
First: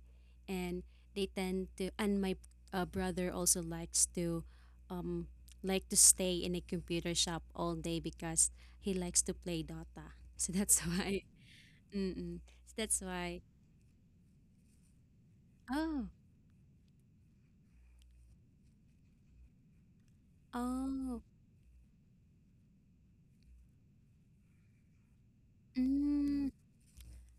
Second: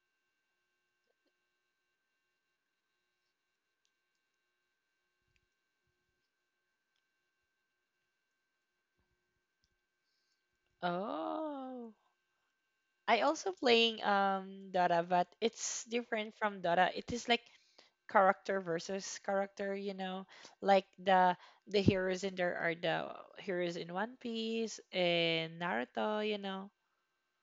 and they tend to, and my brother also likes to, um, like to stay in a computer shop all day because he likes to play Dota. So that's why. oh. Mm-mm. So that's I why. also playing Dota, but it's Oh. different from Dota. It is like character versus character, like Oh, the heroes in there are the heroes in One Piece and naruto you mm, know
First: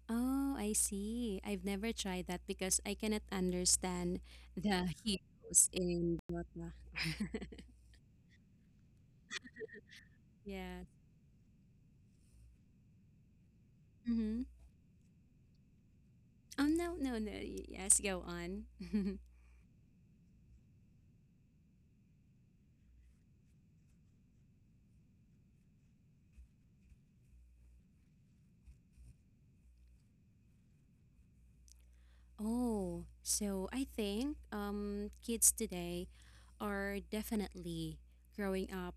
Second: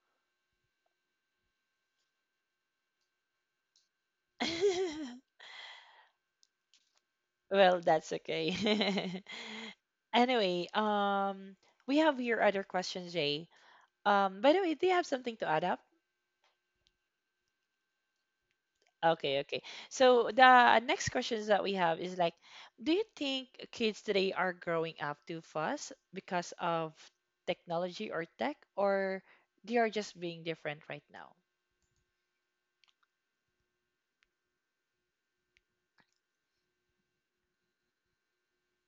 oh, I see. I've never tried that because I cannot understand the heroes in Dota. well, that's okay. Yeah. anyway, we have your other question, Jay. Mm-hmm. By the way, do you have something to add up? Oh, no. Yes, go on. Okay, okay. So the next questions that we have is like, do you think kids today are growing up too fast because of technology or tech, or they are just being different right now? Oh, so I think kids today are definitely growing up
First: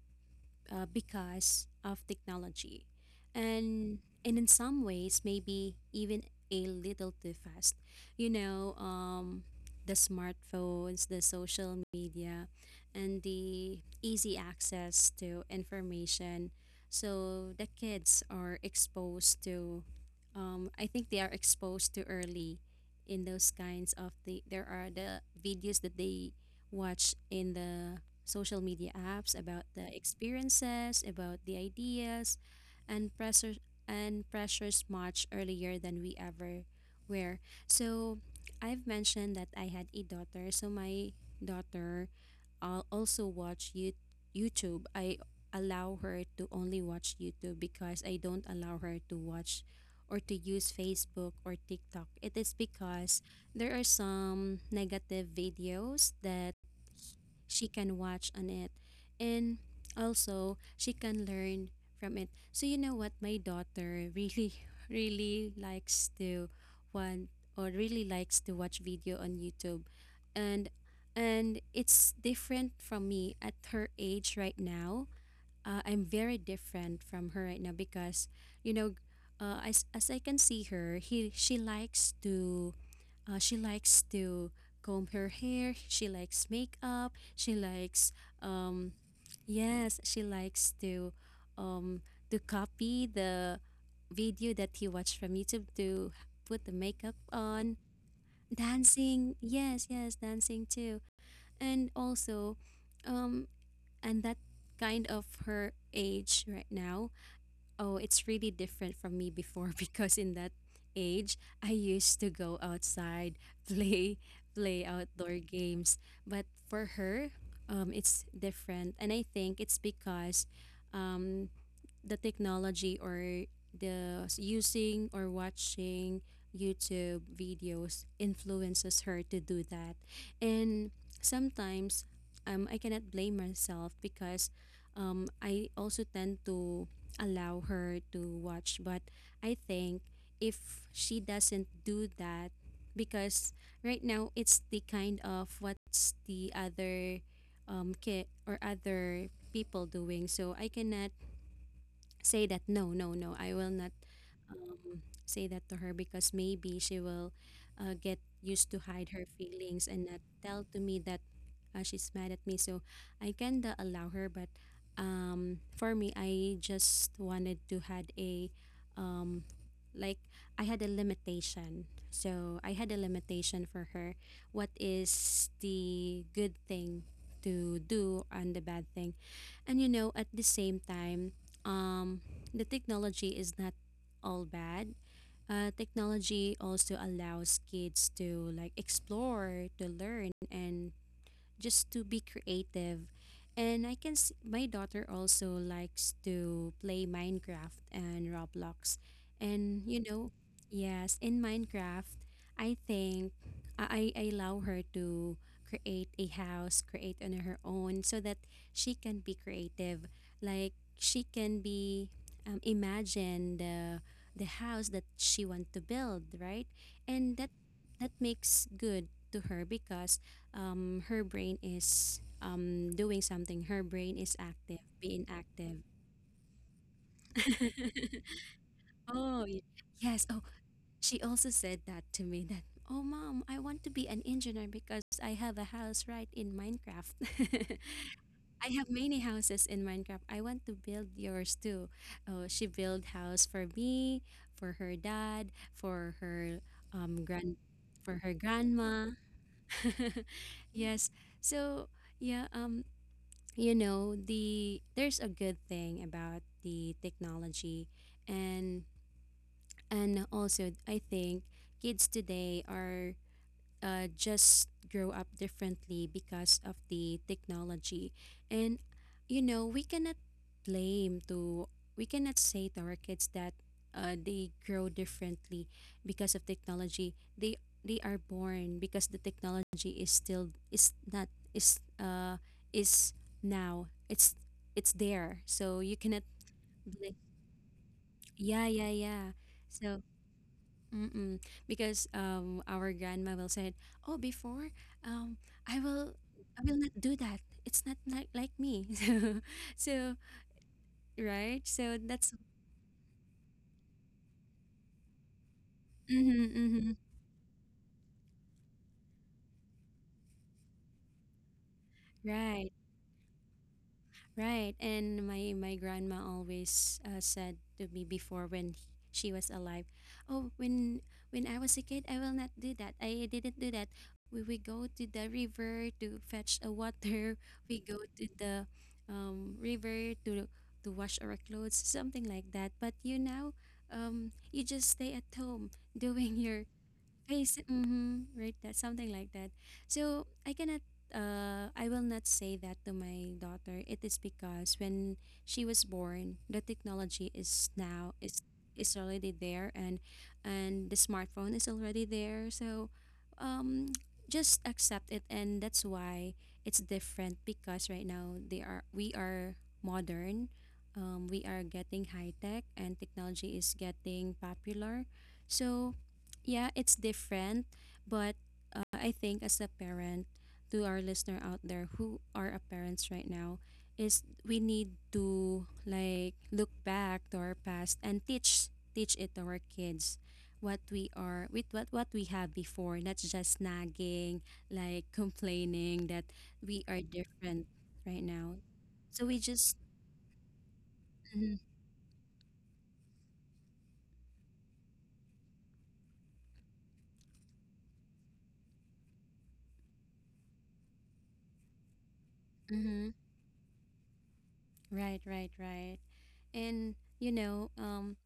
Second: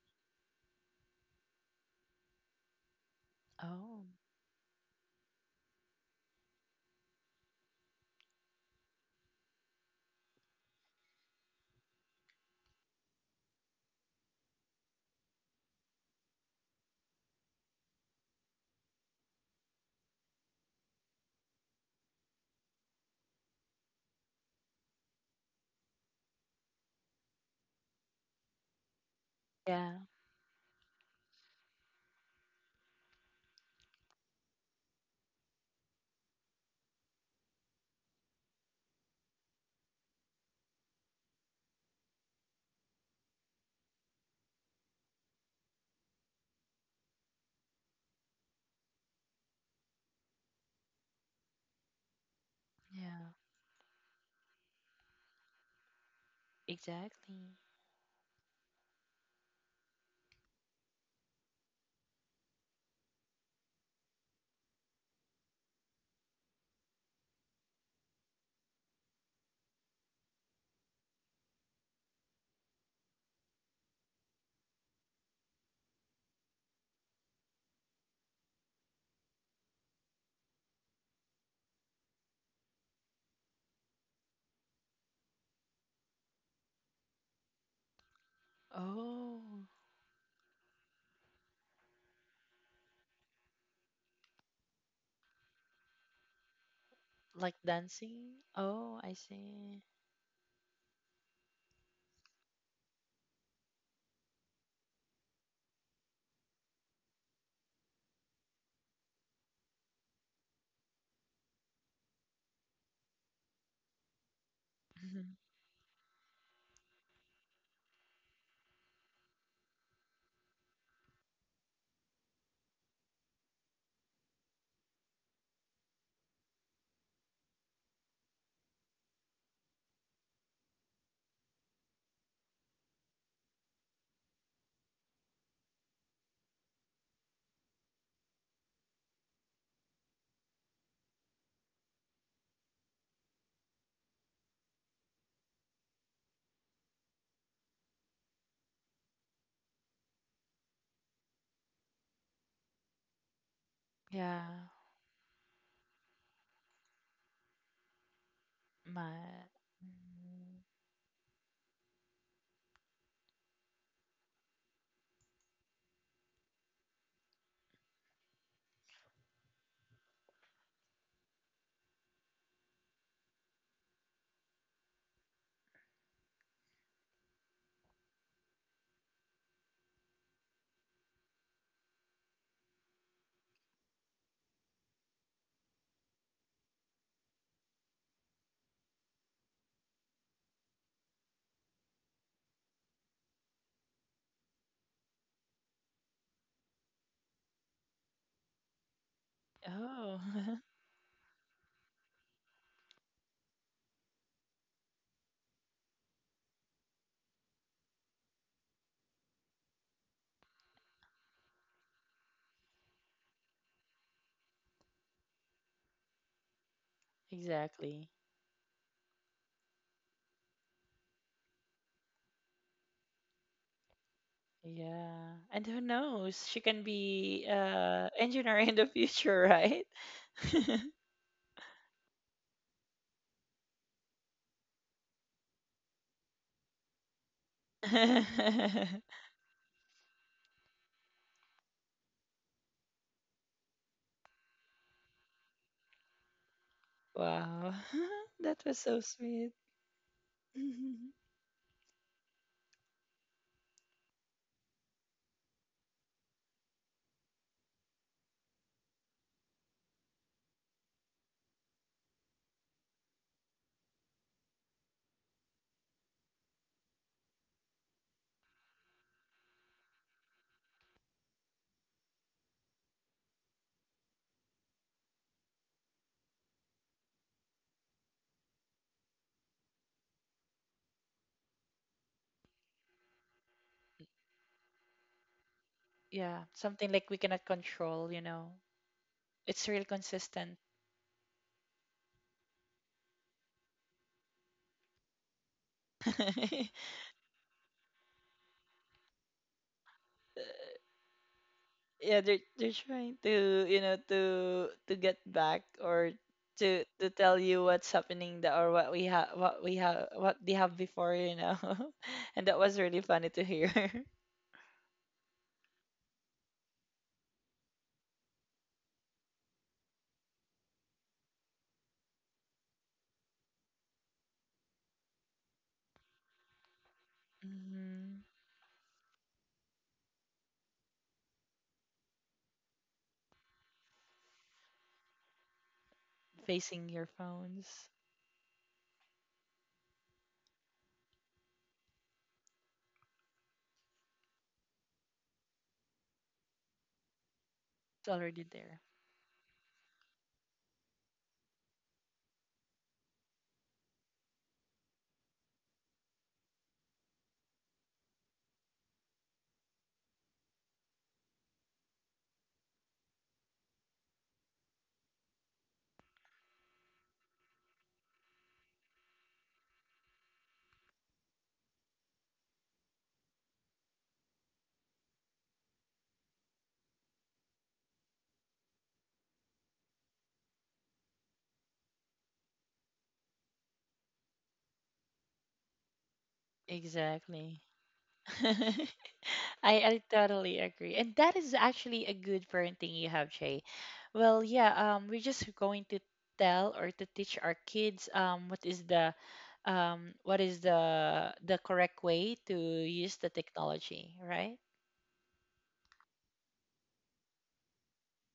because of technology. And Oh, and in some ways maybe even a little too fast. You know, the smartphones, the social media, and the easy access to information. So the kids are exposed to I think they are exposed to early in those kinds of there are the videos that they watch in the social media apps, about the yeah, experiences, about the ideas, and pressure and pressures much earlier than we ever were. So I've mentioned that I had a daughter, so my daughter also watch you YouTube. I allow her to only watch YouTube because I don't allow her to watch or to use Facebook or TikTok. It is because yeah, there are some negative videos that exactly. she can watch on it, and also she can learn from it. So you know what, my daughter really really likes to want or really likes to watch video on YouTube. and and it's different from me at her age right now. I'm very different from her right now because you know, as I can see her he she likes to comb her hair. She likes makeup. She likes, um, Oh, yes, she likes um, to copy the video that he watched from YouTube to put the makeup like on. dancing? Oh, I Dancing, see. yes, yes, dancing too, and also, um, and that kind of her age right now. Oh, it's really different from me before because in that age, I used to go outside, play, play Mhm. outdoor games. But for her, it's different, and I think it's because, um, the technology or using or watching YouTube videos influences her to do that. And sometimes I cannot blame myself because I also tend to allow her to watch. But I think if she doesn't do that, because right now it's the kind of what's the other kid or other people doing. So I cannot say that no no no I will not Yeah, say that to her because maybe she will get used to hide her my. feelings and not Mm. tell to me that she's mad at me. So I can allow her, but for me I just wanted to had a um, like I had a limitation, so I had a limitation for her, what is the good thing to do and the bad thing. And you know, at the same time, um, the technology is not all bad. Technology also allows kids to like explore, to learn, and just to be creative. And I can see my daughter also likes to play Minecraft and Roblox. And you Oh, know, yes, in Minecraft, I think I allow her to create a house, create on her own so that she can be creative. Like she can be imagine the house that she want to build, right? And that exactly. that makes good to her because her brain is doing something. Her brain is active, Yeah. being And who active. knows? She can be engineer in the future, oh, y- right? yes. Oh, she also said that to me that, oh, mom, I want to be an engineer because I have a house right in Minecraft. I have many houses in Minecraft. I want to build yours too. Oh, she built house for me, for her dad, for her um, grand, Wow. for her That was so grandma. sweet. Yes. So yeah. You know there's a good thing about the technology. and and also I think kids today are just grow up differently because of the technology. And you know, we cannot blame to we cannot say to our kids that they grow differently because of technology. They are born because the technology is still is not is is now. It's there. So you cannot Yeah, something like we bla- cannot control. yeah, yeah, yeah. It's real So consistent. mm-mm. Because our grandma will say, "Oh, before, um, I will, I will not do that. It's not like like me." So, so right. So Yeah, that's they're trying to, to get back or mm-hmm, to mm-hmm. to tell you what's happening the, or what they have before. And that was Right. really funny to hear. Right, and my grandma always said to me before when she was alive, "Oh, when I was a kid, I will not do that. I didn't do that. We go to the river to fetch a water. We go Mhm. to the river to wash our clothes, something like that. But you now, you just stay at home doing your Facing your Face, phones. mm-hmm, right? That something like that. So I cannot. I will not say that to my daughter. It is because when she was born, the technology is It's now already there. is already there, and the smartphone is already there. So, um, just accept it, and that's why it's different because right now they are we are modern. We are getting high tech, and technology is getting popular. So yeah, it's different, but I think as a parent, to our listener out there who are a parents right now, is we need to like look back to our past and teach it to our kids what we are with what we have before, not just nagging, like complaining that we are Exactly. different right now. So we just, I, I totally agree. And that mhm, is actually a good parenting you have, Jay. Well, yeah, we're just going to tell or to teach our kids, what is the correct way to use mhm, the technology, right? right, right, right, and you know,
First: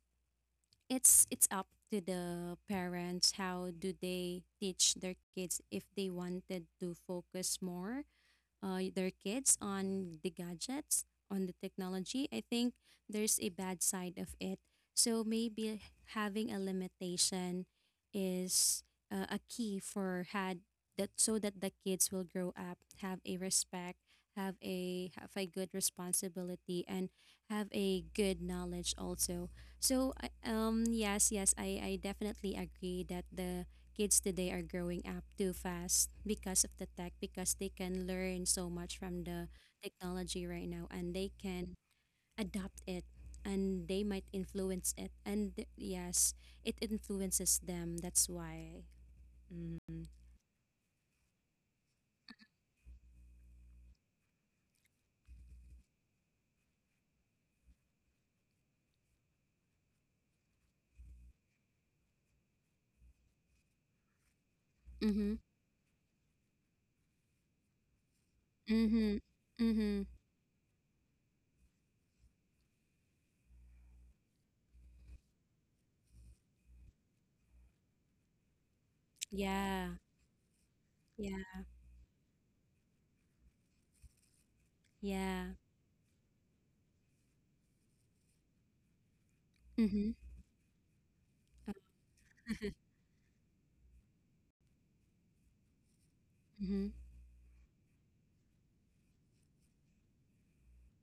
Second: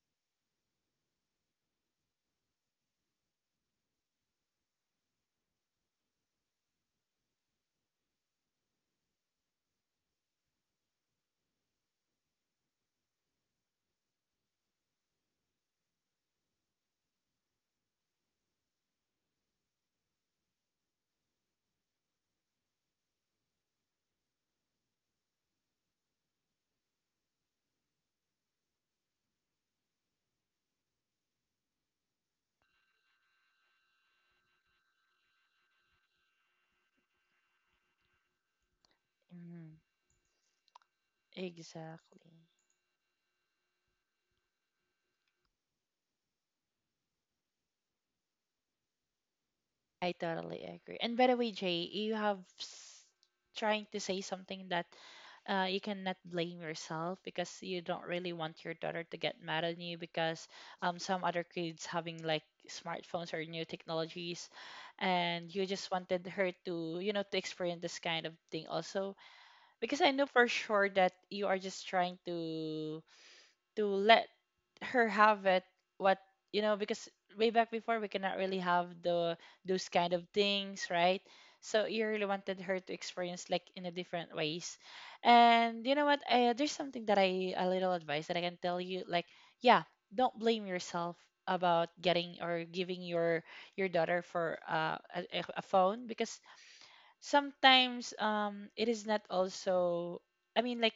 it's up to the parents how do they teach their kids if they wanted to focus more their kids on the gadgets, on the technology. I think there's a bad side of it. So maybe having a limitation is a key for had that, so that the kids will grow up, have a respect, have a good responsibility, and have a good knowledge also. So yes, I definitely agree that the kids today are growing up too fast because of the tech, because they can learn so much from the Mm, technology right now, and they can exactly. adopt it, and they might influence it, and yes, it influences them, that's why. Mm-hmm, I totally agree. And by the way, Jay, you have trying to say something that you cannot blame yourself because you don't really want your daughter to get mad on you because, some other kids having like smartphones or new technologies mm-hmm, and you just wanted her to to experience this kind of thing mm-hmm, also mm-hmm. because I know for sure that you are just trying to let her have it, what you know, because way back before we cannot really have the Yeah, those kind of things, right? yeah, So you really wanted her to experience like in a different ways. yeah. And there's something that I a little advice that I can tell you, like, yeah, Mm-hmm. don't blame yourself about getting or giving your daughter for a phone, because Mm-hmm. sometimes it is not also, I mean, like,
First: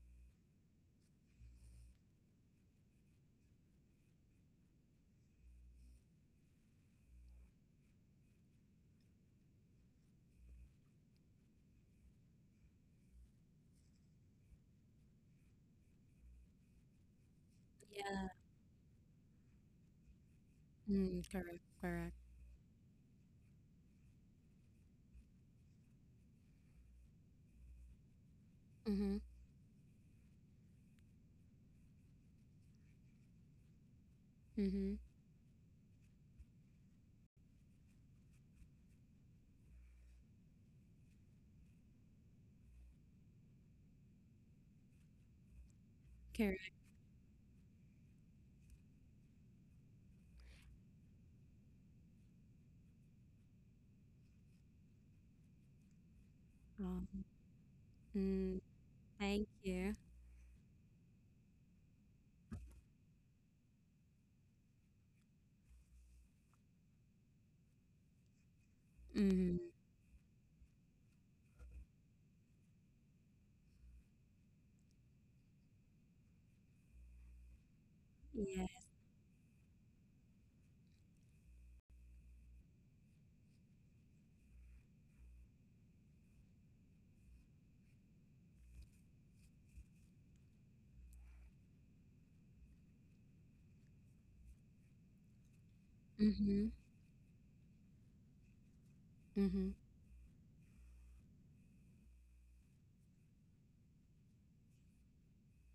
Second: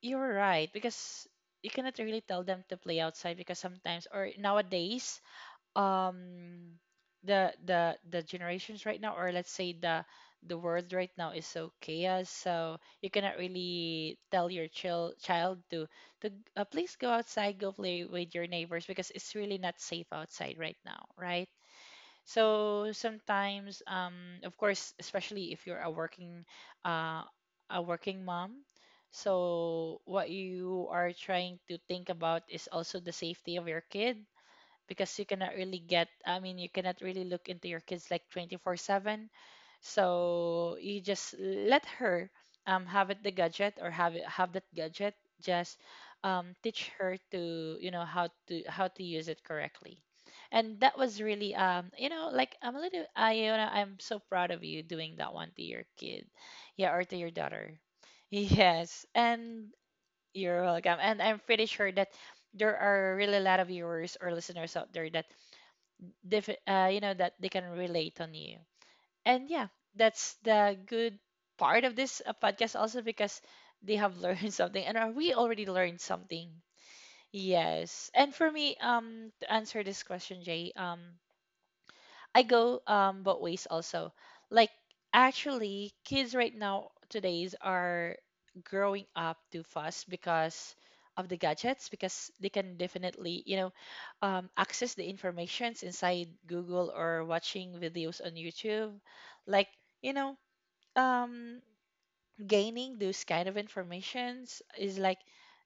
you're right, because you cannot really tell them to play outside, because sometimes or nowadays, um the generations right now, or let's say the world right now, is so chaos. So you cannot really tell your child to to please go outside, go play Yeah. with your neighbors, because it's really not safe outside right now, Mm, right? correct, correct. So sometimes, of course, especially if you're a working, uh, mom, Mm-hmm. so what you are trying to think about is also the safety of your kid, Mm-hmm. because you cannot really I mean, you cannot really look into your kids like 24/7. So you just let her have it the gadget or have that gadget. Just Correct. teach her to how to use it correctly. And that was really, like, I'm a little, I'm so proud of you doing that one to your kid, yeah, or um, to your daughter. mm, Yes, thank and you. you're welcome. And I'm pretty sure that there are really a lot of viewers or listeners out there that you know that they can relate on you. And Mm-hmm. yeah, that's the good part of this, podcast also, because they have learned something and, we already learned something. Yes. And for Yeah. me, to answer this question, Jay, I go, both ways also. Like, actually, kids right now today's are growing up too fast because of the gadgets, because they can definitely, access the informations inside Mm-hmm. Google or watching videos on YouTube. Mm-hmm. Like, you know um gaining those kind of informations is like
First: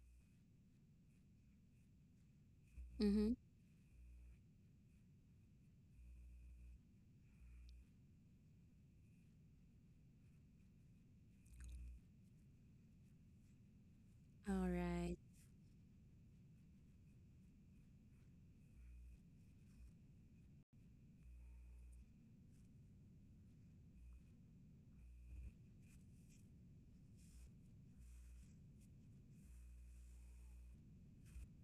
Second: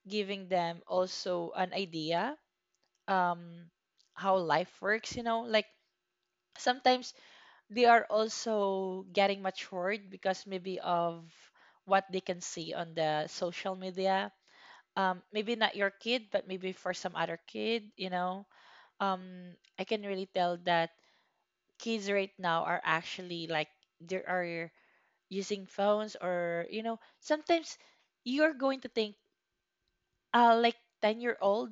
giving them also an idea, Mm-hmm. um how life works, like, sometimes they are also getting matured because maybe of what they can see on the social media. All right. Maybe not your kid, but maybe for some other kid, I can really tell that kids right now are actually like, they are using phones, or, sometimes you're going to think, like, 10-year-old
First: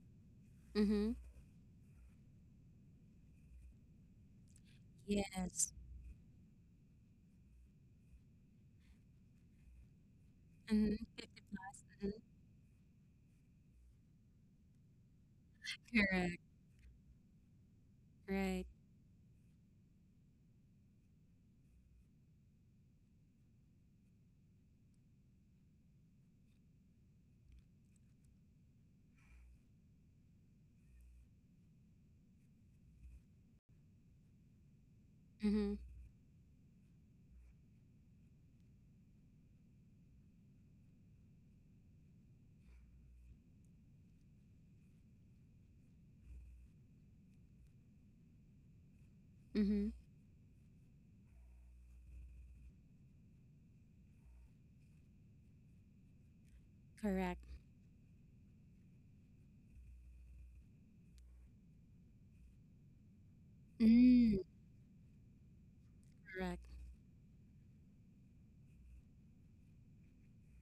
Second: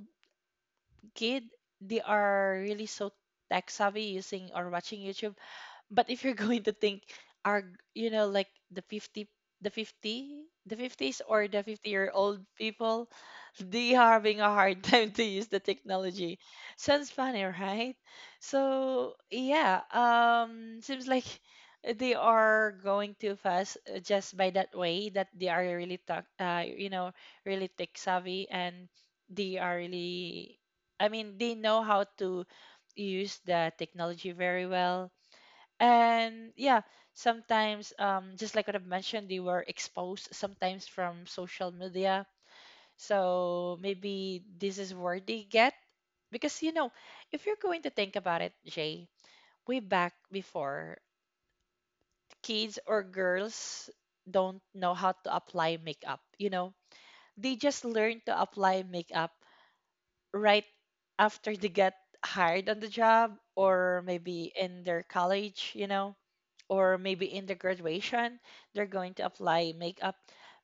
Mm-hmm. kid, they are really so tech savvy using or watching YouTube. Yes. But if you're going to think, are, like, the 50 the 50 the Mm-hmm. 50s, or the 50 year old people, they are having a hard time to use the Correct. technology. Sounds funny, right? Right. So yeah, seems like they are going too fast, just by that way that they are really tech savvy, and they are really, I mean, they know how to use the technology very well. Mm-hmm. And yeah, sometimes just like what I've mentioned, they were exposed sometimes from social media. So maybe this is where they get, because if you're going to think about it, Jay, way Mm-hmm. back before, kids or girls don't know how to apply makeup. Correct. They just learn to apply makeup right after they get hired on the job, or Mm. maybe in their college, Correct. or maybe in the graduation they're going to apply makeup.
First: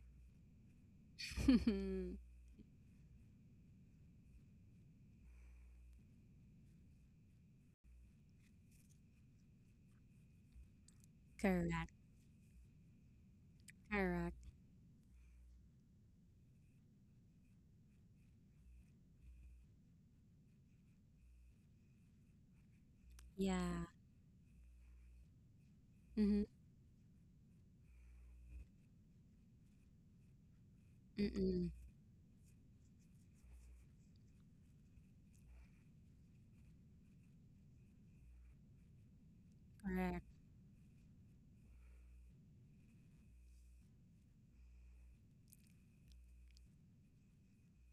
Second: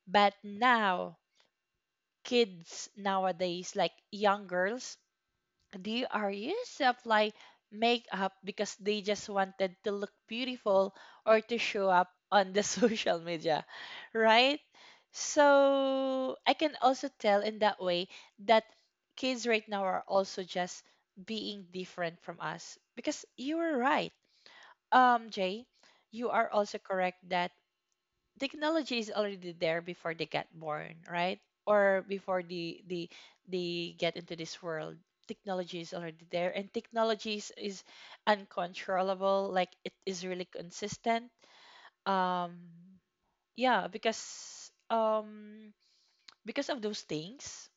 But now kids nowadays, like young girls, they are used to apply makeup because they just wanted to look beautiful or to Correct. show up on the social media, Correct. right? So I can also tell in that way that kids right now are also just being different from us, because you were Yeah. right, Jay, you Mm-hmm. are also correct that technology is already there before they get born, right? Mm-mm. Or before they get into this world. Technology is already there, and technology is uncontrollable. Like, it Correct. is really consistent. Um, yeah, because, because of those things,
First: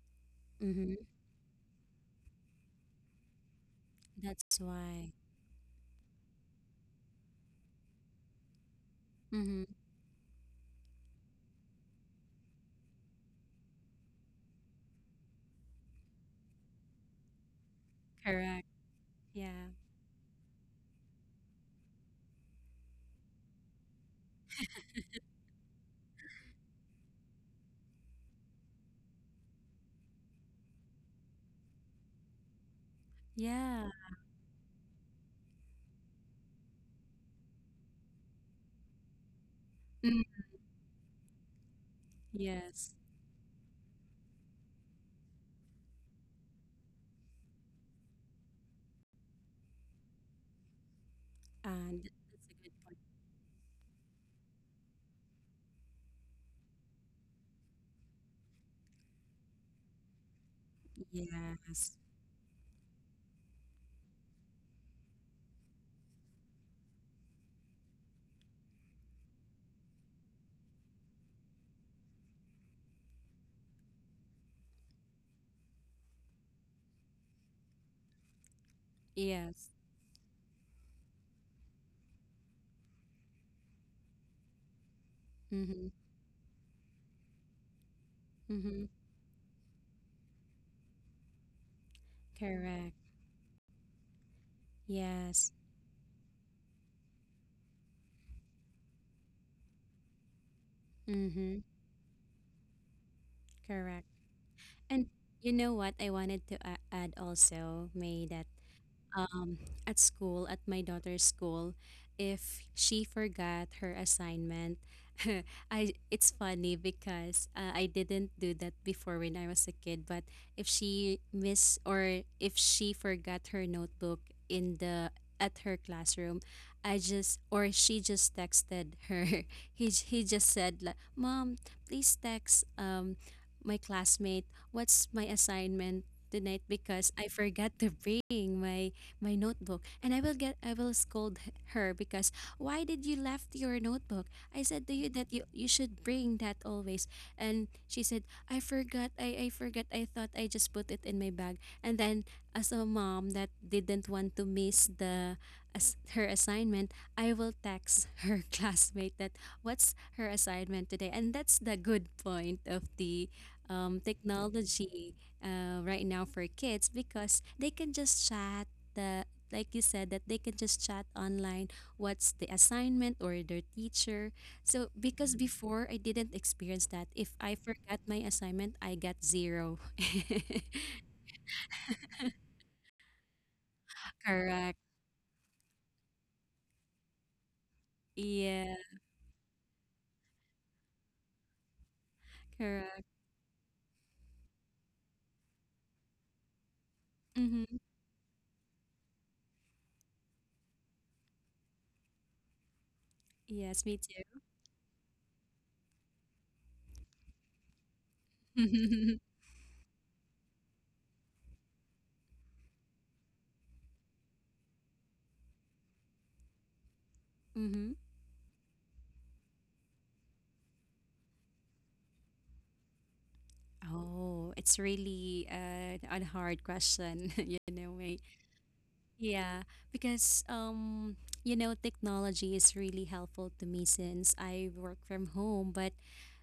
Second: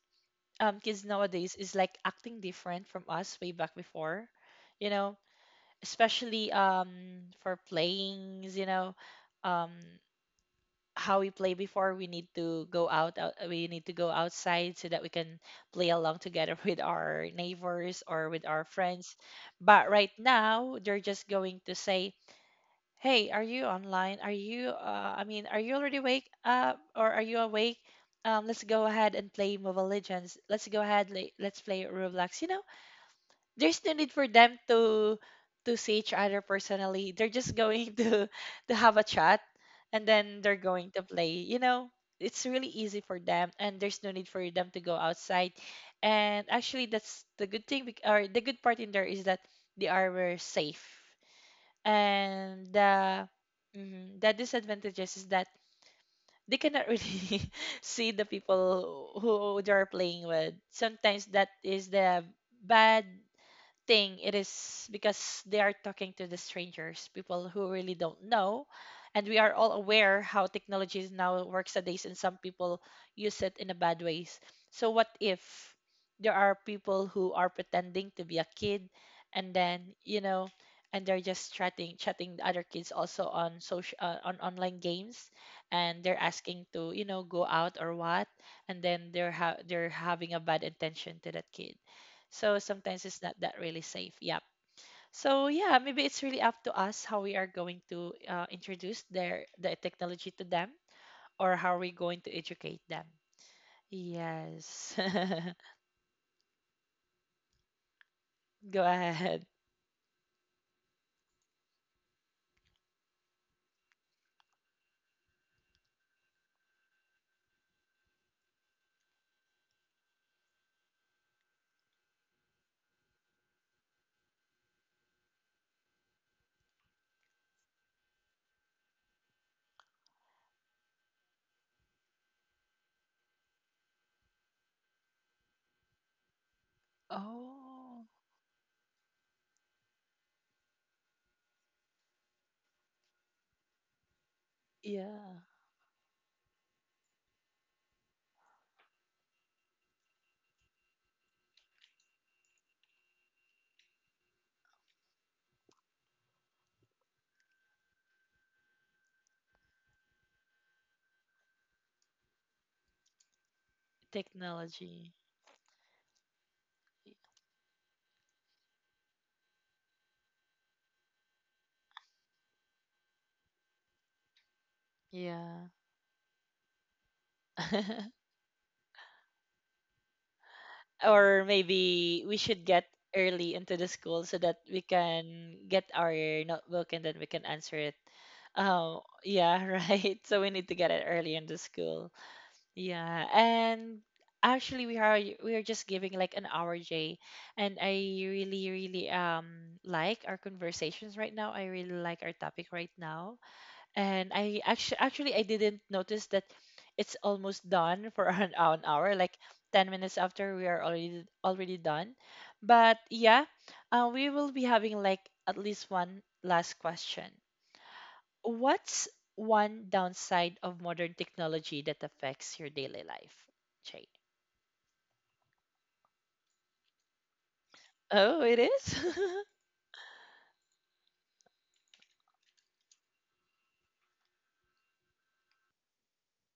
Mm-hmm. kids nowadays is like acting different from us way back before, That's you why. know, especially for playings, um Mm-hmm. how we play before. We need to go outside so that we can play along together with our neighbors or with our Correct. friends. Yeah. But right now they're just going to say, hey, are you online, are you I mean, are you already awake up, or are you awake? Let's go ahead and play Mobile Legends. Let's go ahead le- Let's play Roblox. Yeah. There's no need for them to see each other personally. They're just going to have a chat, and Mm. then they're going to play. It's really Yes. easy for them, and there's no need for them to go outside. And actually, that's the good thing, or the good part in there is that they are safe. And that's a And good point. The disadvantages is that they cannot really see the people who they are playing with. Sometimes that is Yes. the bad thing, it is because they are talking to the strangers people who really don't know, and we are all aware how technology is now works these days, and some people use it in a bad ways. So what if there are people who are pretending to be a kid, and Yes. then, and they're just chatting the other kids also on online games, and Mm-hmm. they're asking to, go out or what, and Mm-hmm. then they're they're having a bad intention to that kid. So sometimes Correct. it's not that really safe. Yep. So Yes. yeah, maybe it's really up to us how we are going to, introduce the technology to them, or how Mm-hmm. we're going to educate them. Correct. Yes. And you know what I wanted to add also, May, that Go ahead. um, at school, at my daughter's school, if she forgot her assignment. I it's funny because I didn't do that before when I was a kid. But if she miss or if she forgot her notebook in the at her classroom, I just or she just texted her. He just said, like, "Mom, please text my classmate what's my assignment tonight because I forgot Oh, to bring my notebook, and I will get I will scold her because why did you left your notebook? I said to you yeah. that you should bring that always." And she said, "I forgot, I forgot. I thought I just put it in my bag." And then, as a mom that didn't want to miss the as her assignment, I will text her classmate that what's her assignment today. And that's the good point of the Technology. technology right now for kids, because they can just chat that, like you said, that they can just chat online what's the assignment or their teacher. So because Yeah. before I didn't experience that. If I forgot my assignment, I got zero. or maybe we should get early into the school so that we Correct. can get our notebook and then we can answer it. Yeah. Oh, yeah, right. So we need to get it early in the school. Yeah, Correct. and actually, we are just giving like an hour, Jay, and Mm-hmm. I really really like our conversations right now. I really like our topic right now, Yes, me and I too. actually I didn't notice that it's almost done for an hour. Like, 10 minutes after we are already done, but yeah, we will be having like at least one last question. Mm-hmm. What's one downside of modern technology that affects your daily life, Jay? Oh, it's really a hard question. You know me. Oh, it is? Yeah, because you know, technology is really helpful to me since I work from home, but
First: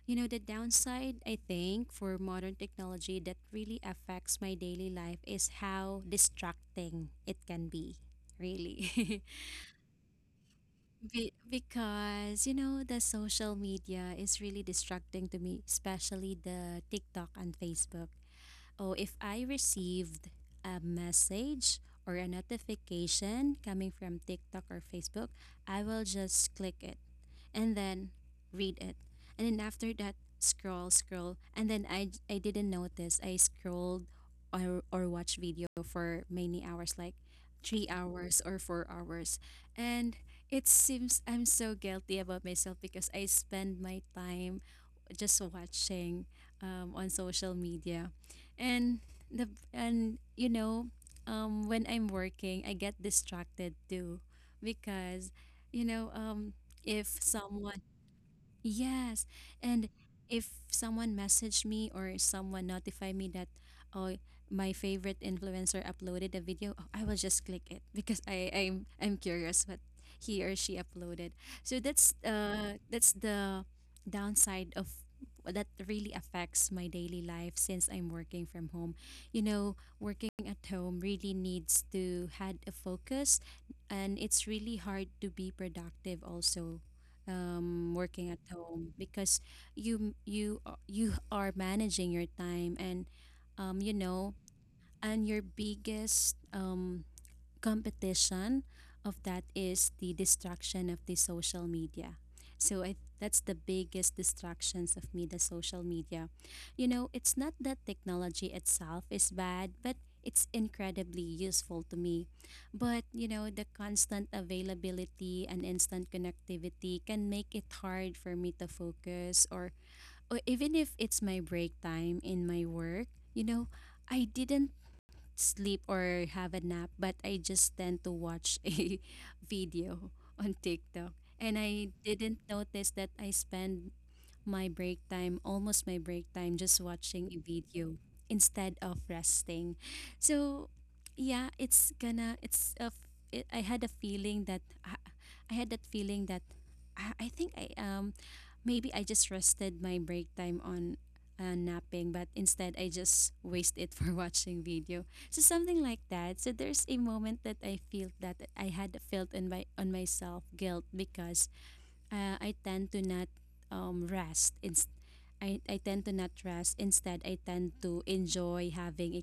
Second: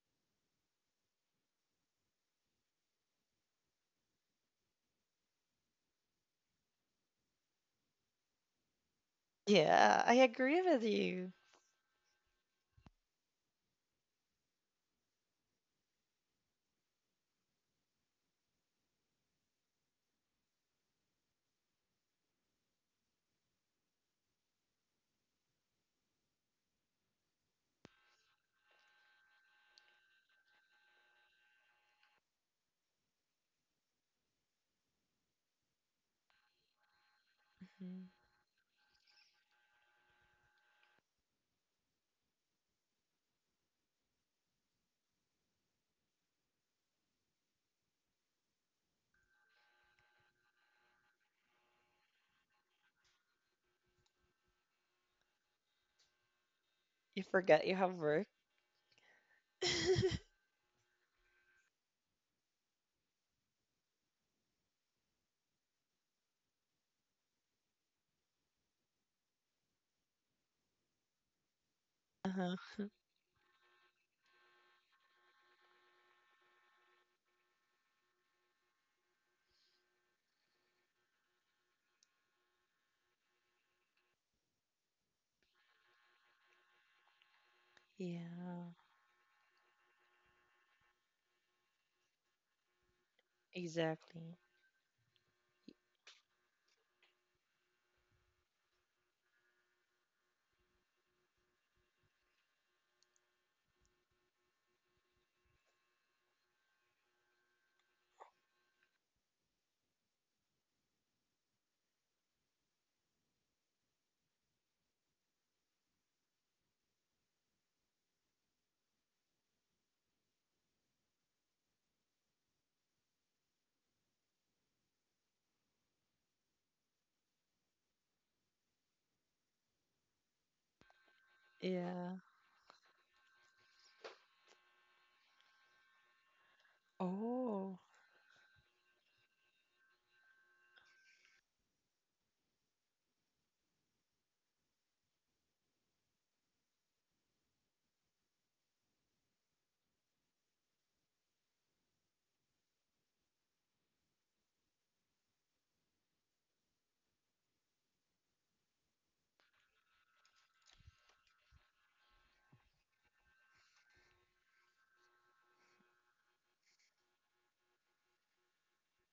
you know, the downside, I think, for modern technology that really affects my daily life is how distracting it can be, really. yeah, I agree with you. Because, you know, the social media is really distracting to me, especially the TikTok and Facebook. Oh, if I received a message or a notification coming from TikTok or Facebook, I will just click it and then read it. And then after that, scroll, scroll. And then I didn't notice. I scrolled or watched video for many hours, like three Mhm. hours or 4 hours. And it seems I'm so guilty about myself because I spend my time just watching on social media, and the and you know, when I'm working, I get distracted too because you know, You if forget you someone have work. Yes. And if someone messaged me or someone notified me that oh, my favorite influencer uploaded a video, oh, I will just click it because I'm curious what he or she uploaded. So uh-huh. That's the downside of that really affects my daily life since I'm working from home. You know, working at home really needs to had a focus, and it's really hard to be productive also, working at Yeah, home because you are managing your time and, you exactly. know, and your biggest competition of that is the distraction of the social media. So I that's the biggest distractions of me, the social media. You know, it's not that technology itself is bad, but it's incredibly useful to me. But, you know, the constant availability and instant connectivity can make it hard for me to focus, or even if it's my break time in my work, you know, I didn't sleep or have a nap, but I just tend to watch a video on TikTok. And I Yeah. didn't notice that I spend my break time, almost my break time, just watching a Oh. video instead of resting. So, yeah, it's gonna, it's a, f- it, I had a feeling that, I had that feeling that I think maybe I just rested my break time on napping, but instead I just waste it for watching video. So something like that. So there's a moment that I feel that I had felt in my on myself guilt because I tend to not rest. I tend to not rest. Instead, I tend to enjoy having a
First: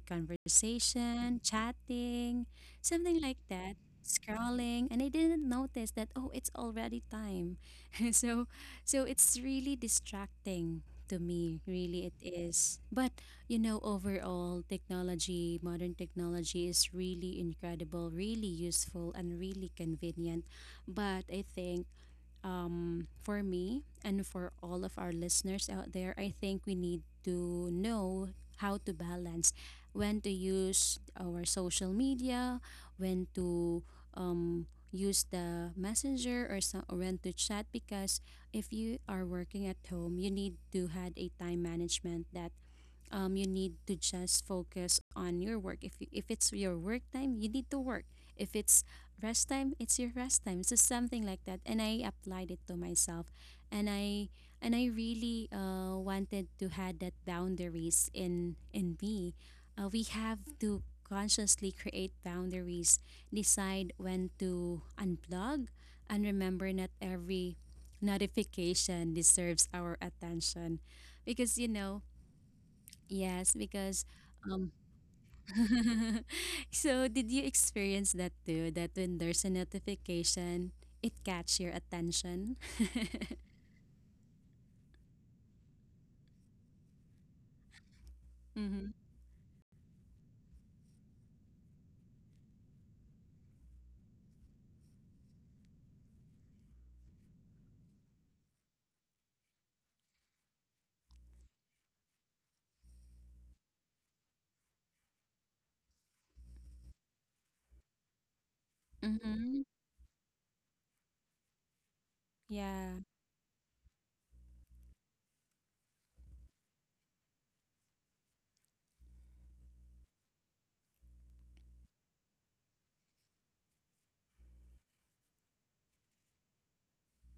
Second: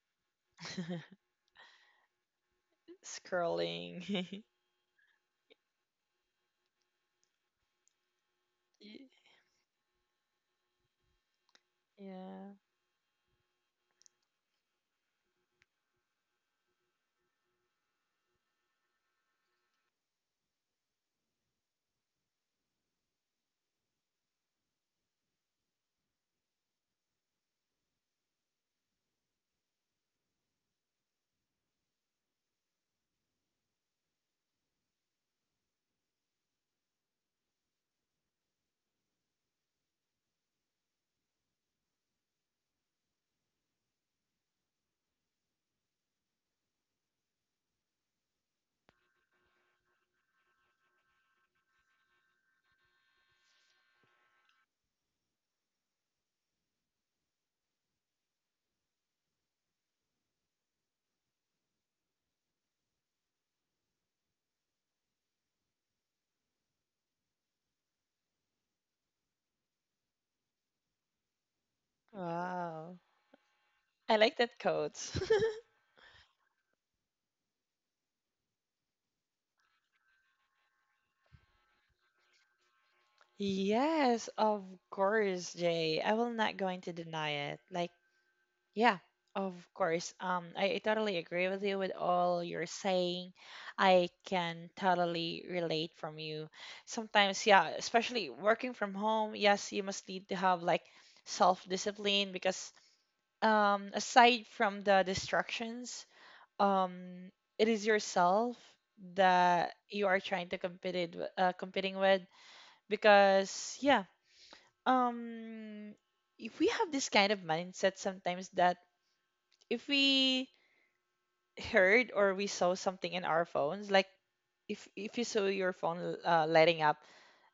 conversation, chatting, something like that, Scrolling. scrolling, and I didn't notice that oh, it's already time. So, so Y- it's really distracting to me. Really, it Yeah. is. But you know, overall, technology, modern technology, is really incredible, really useful, and really convenient. But I think, for me and for all of our listeners out there, I think we need to know how to balance when to use our social media, when to um, use the messenger or, so, or when to chat, because if you are working at home, you need to had a time management that, you need to just focus on your work. If it's your work time, you need to work. If it's rest time, it's your rest time. So something like that. And I applied it to myself, and I really wanted to have that boundaries in me. We have to consciously create boundaries, decide when to unplug, and remember not every notification deserves our attention, because you know Wow. Yes, because I like that um quote. so did you experience that too? That when there's a notification, it catch your attention? yes, of course, Jay. I will not going to deny it. Like, yeah, Mm-hmm. of course. I totally agree with you with all you're saying. I can totally relate from you. Sometimes, yeah, especially working from home, yes, you must need to have like self-discipline because aside from the distractions, um, it is yourself that Mm-hmm. you are trying to compete it, competing with Yeah. because um, if we have this kind of mindset sometimes that if we heard or we saw something in our phones like if you saw your phone lighting up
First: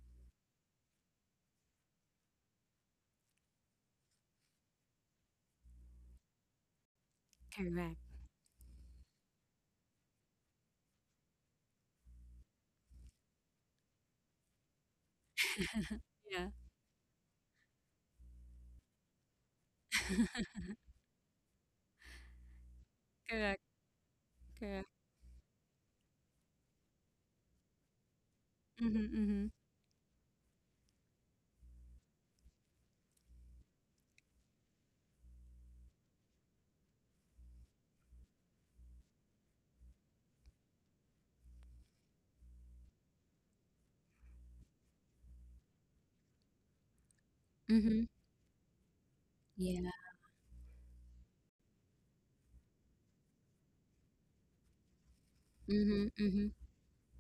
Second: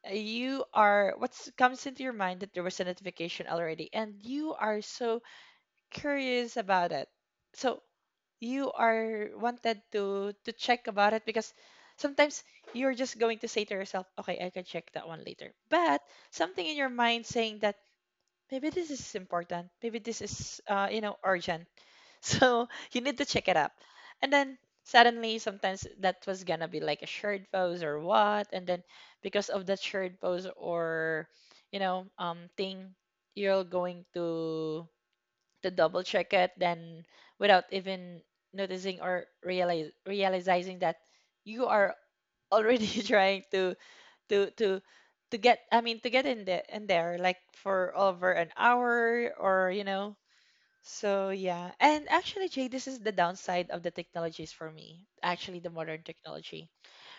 you are what's comes into your mind that there was a notification already and you are so curious about it so Correct. you are wanted to check about it because sometimes you're just going to say to yourself, okay, I can check that one later, but Yeah. something in your mind saying that maybe this is important. Maybe this is, urgent. So you need to check it Correct. up. And then Correct. suddenly, sometimes that was gonna be like a shared post or what. And then Mm-hmm. because Mm-hmm. of that shared post, or, thing, you're going to double check it. Then without even noticing or realize realizing that you are already trying to to to get, I mean to get in there in there, like for Mm-hmm. over an hour, or you Yeah. know. So yeah. And actually, Jay, this is the downside of the technologies for me. Actually the modern Mm-hmm. Mm-hmm. technology.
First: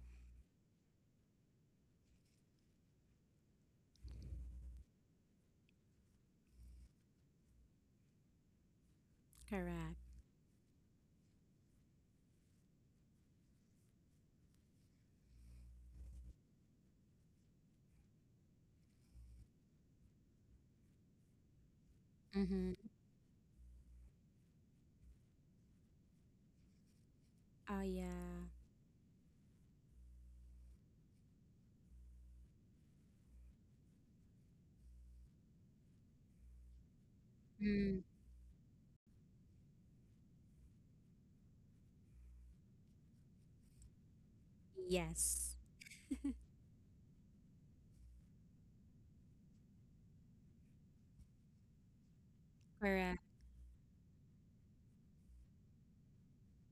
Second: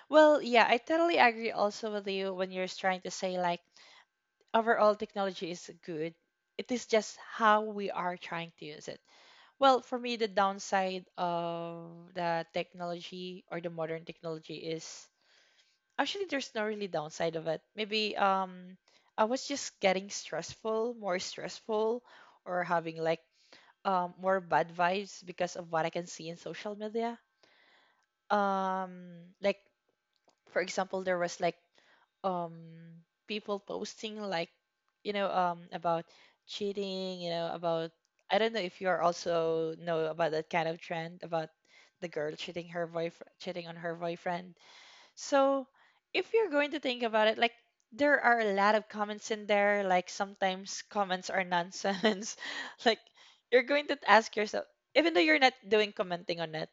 Well, yeah, I totally agree also with you when you're trying to say like overall technology is good. It is just how we are trying to use it. Well, for Correct. me, the downside of the technology or the modern technology is actually there's no really downside of it, maybe I was just getting stressful, more stressful, or Mm-hmm. having like more bad vibes because of what I can see in social media. Oh yeah. um like for example, there was like um people posting like, about cheating, you know, about, Mm. I don't know if you are also know about that kind of trend about the girl cheating her boyfriend, cheating on her boyfriend. Yes. So if you're going to think about it, like there are a lot of comments in there. Like sometimes comments are nonsense. Like Correct. you're going to ask yourself, even though you're not doing commenting on it,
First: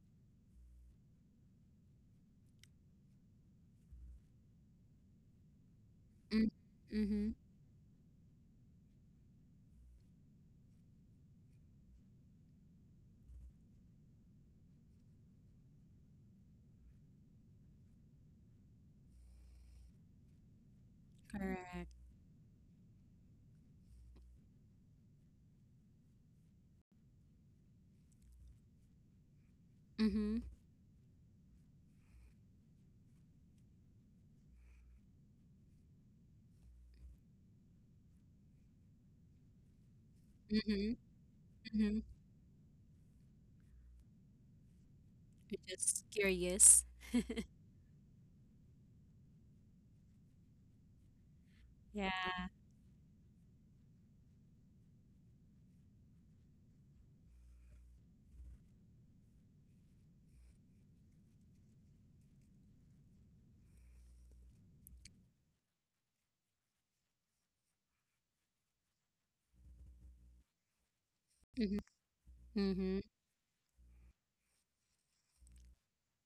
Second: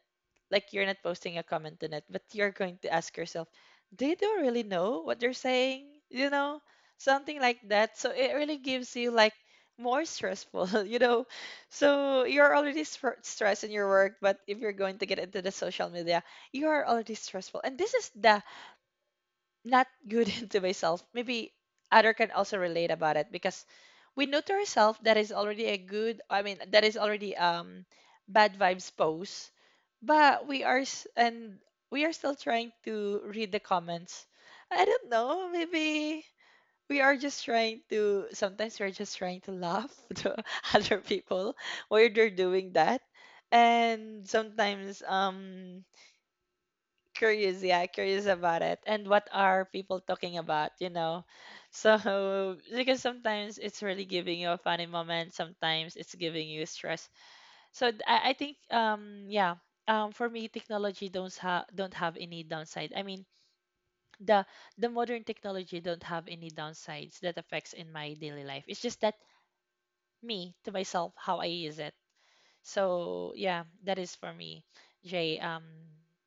like you're not posting a comment in it, but you're going to ask yourself, they don't really know what they're saying, you Mm. know, Mm-hmm. something like that. So it really gives you like more stressful, you know. So you're already stressed in your work, but if you're going to get into the social media, you are already stressful. And this is the not good to myself. Maybe Correct. other can also relate about it because we know to ourselves that is already a good, I mean, that is already bad vibes pose, Mm-hmm. but we are and we are still trying to read the comments. I don't know, maybe we are just trying to, sometimes we're just trying to laugh to other Mm-hmm. people Mm-hmm. while they're doing that. And sometimes Just curious. curious, yeah, curious about it, and what are people talking about, you know. Yeah. So because sometimes it's really giving you a funny moment, sometimes it's giving you stress. So I think yeah, for me technology don't have any downside, I mean, the the modern technology don't have any downsides that affects in my daily life. It's just that me to myself how I use it. Mm-hmm. So yeah, that is for me, Jay.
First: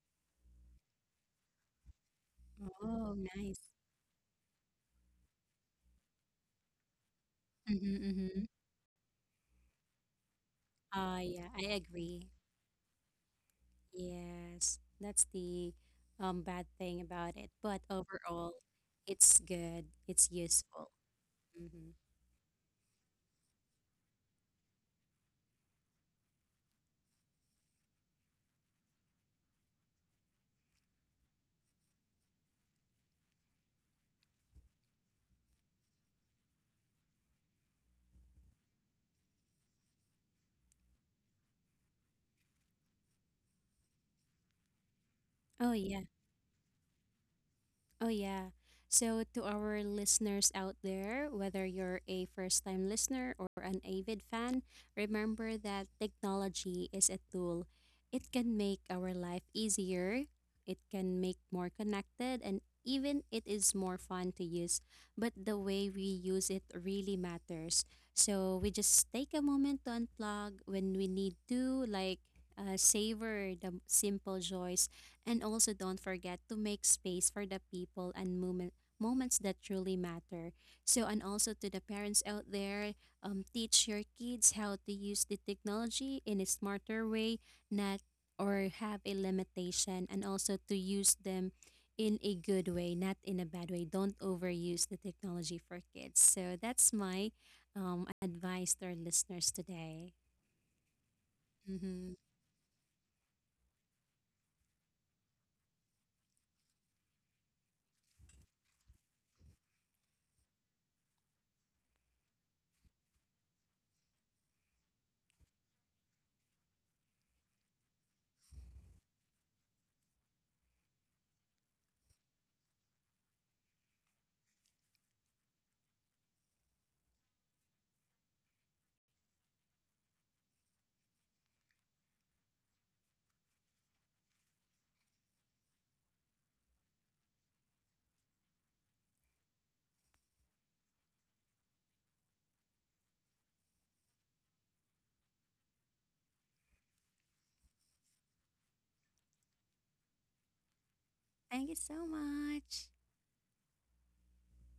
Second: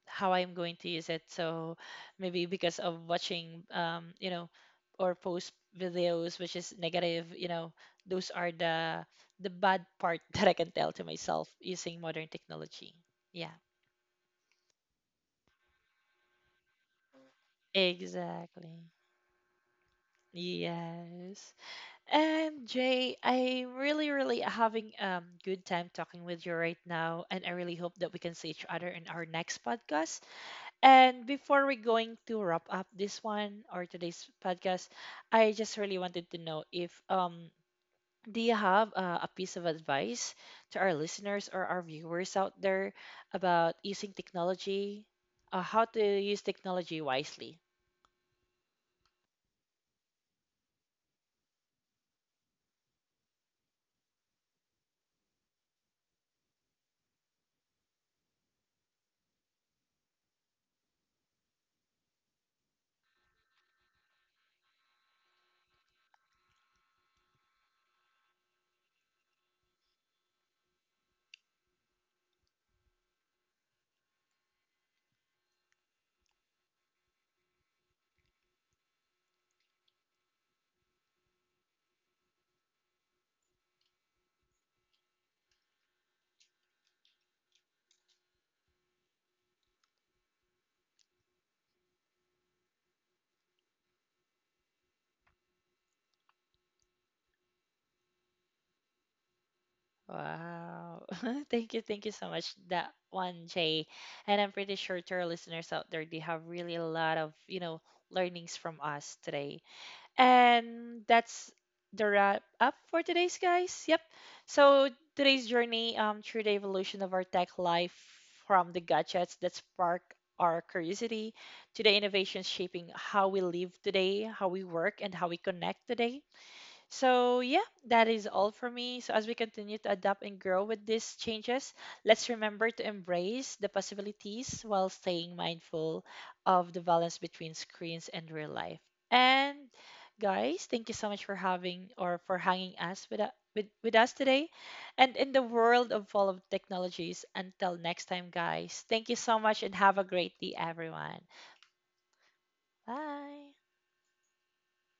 How I'm going to use it. So maybe because of Oh, watching, nice. Or post videos which is negative, you know, Mm-hmm, those mm-hmm. are the bad part that I can tell to Yeah, myself I using modern agree. technology. Yeah, Yes, that's the bad thing about it. But overall, exactly. it's good. It's useful. Yes. Mm-hmm. And Jay, I'm really, really having good time talking with you right now, and I really hope that we can see each other in our next podcast. And before we going to wrap up this one or today's podcast, I just really wanted to know if do you have a piece of advice to our listeners or our viewers out there about using technology, Oh how to yeah. use technology wisely? Oh, yeah. So, to our listeners out there, whether you're a first time listener or an avid fan, remember that technology is a tool. It can make our life easier, it can make more connected, and even it is more fun to use. But the way we use it really matters. So, we just take a moment to unplug when we need to, like savor the simple joys, and also don't forget to make space for the people and moments that truly matter. So and also to the parents out there, teach your kids how to use the technology in a smarter way, not or have a limitation and also to use them in a good way, not in a bad way. Don't overuse the technology for kids. So that's my advice to our listeners today. Wow. Thank you, thank you Hmm. so much that one, Jay. And I'm pretty sure to our listeners out there, they have really a lot of, you know, learnings from us today. And that's the wrap up for today's, guys. Yep. So today's journey through the evolution of our tech life, from the gadgets that spark our curiosity to the innovations shaping how we live today, how we work, and how we connect today. So, yeah, that is all for me. So, as we continue to adapt and grow with these changes, let's remember to embrace the possibilities while staying mindful of the balance between screens and real life. And, guys, thank you so much for having or for hanging us with, with us today. And in the world of full of technologies, until next time, guys, thank you so much and have a great day, everyone. Thank you so much. Bye.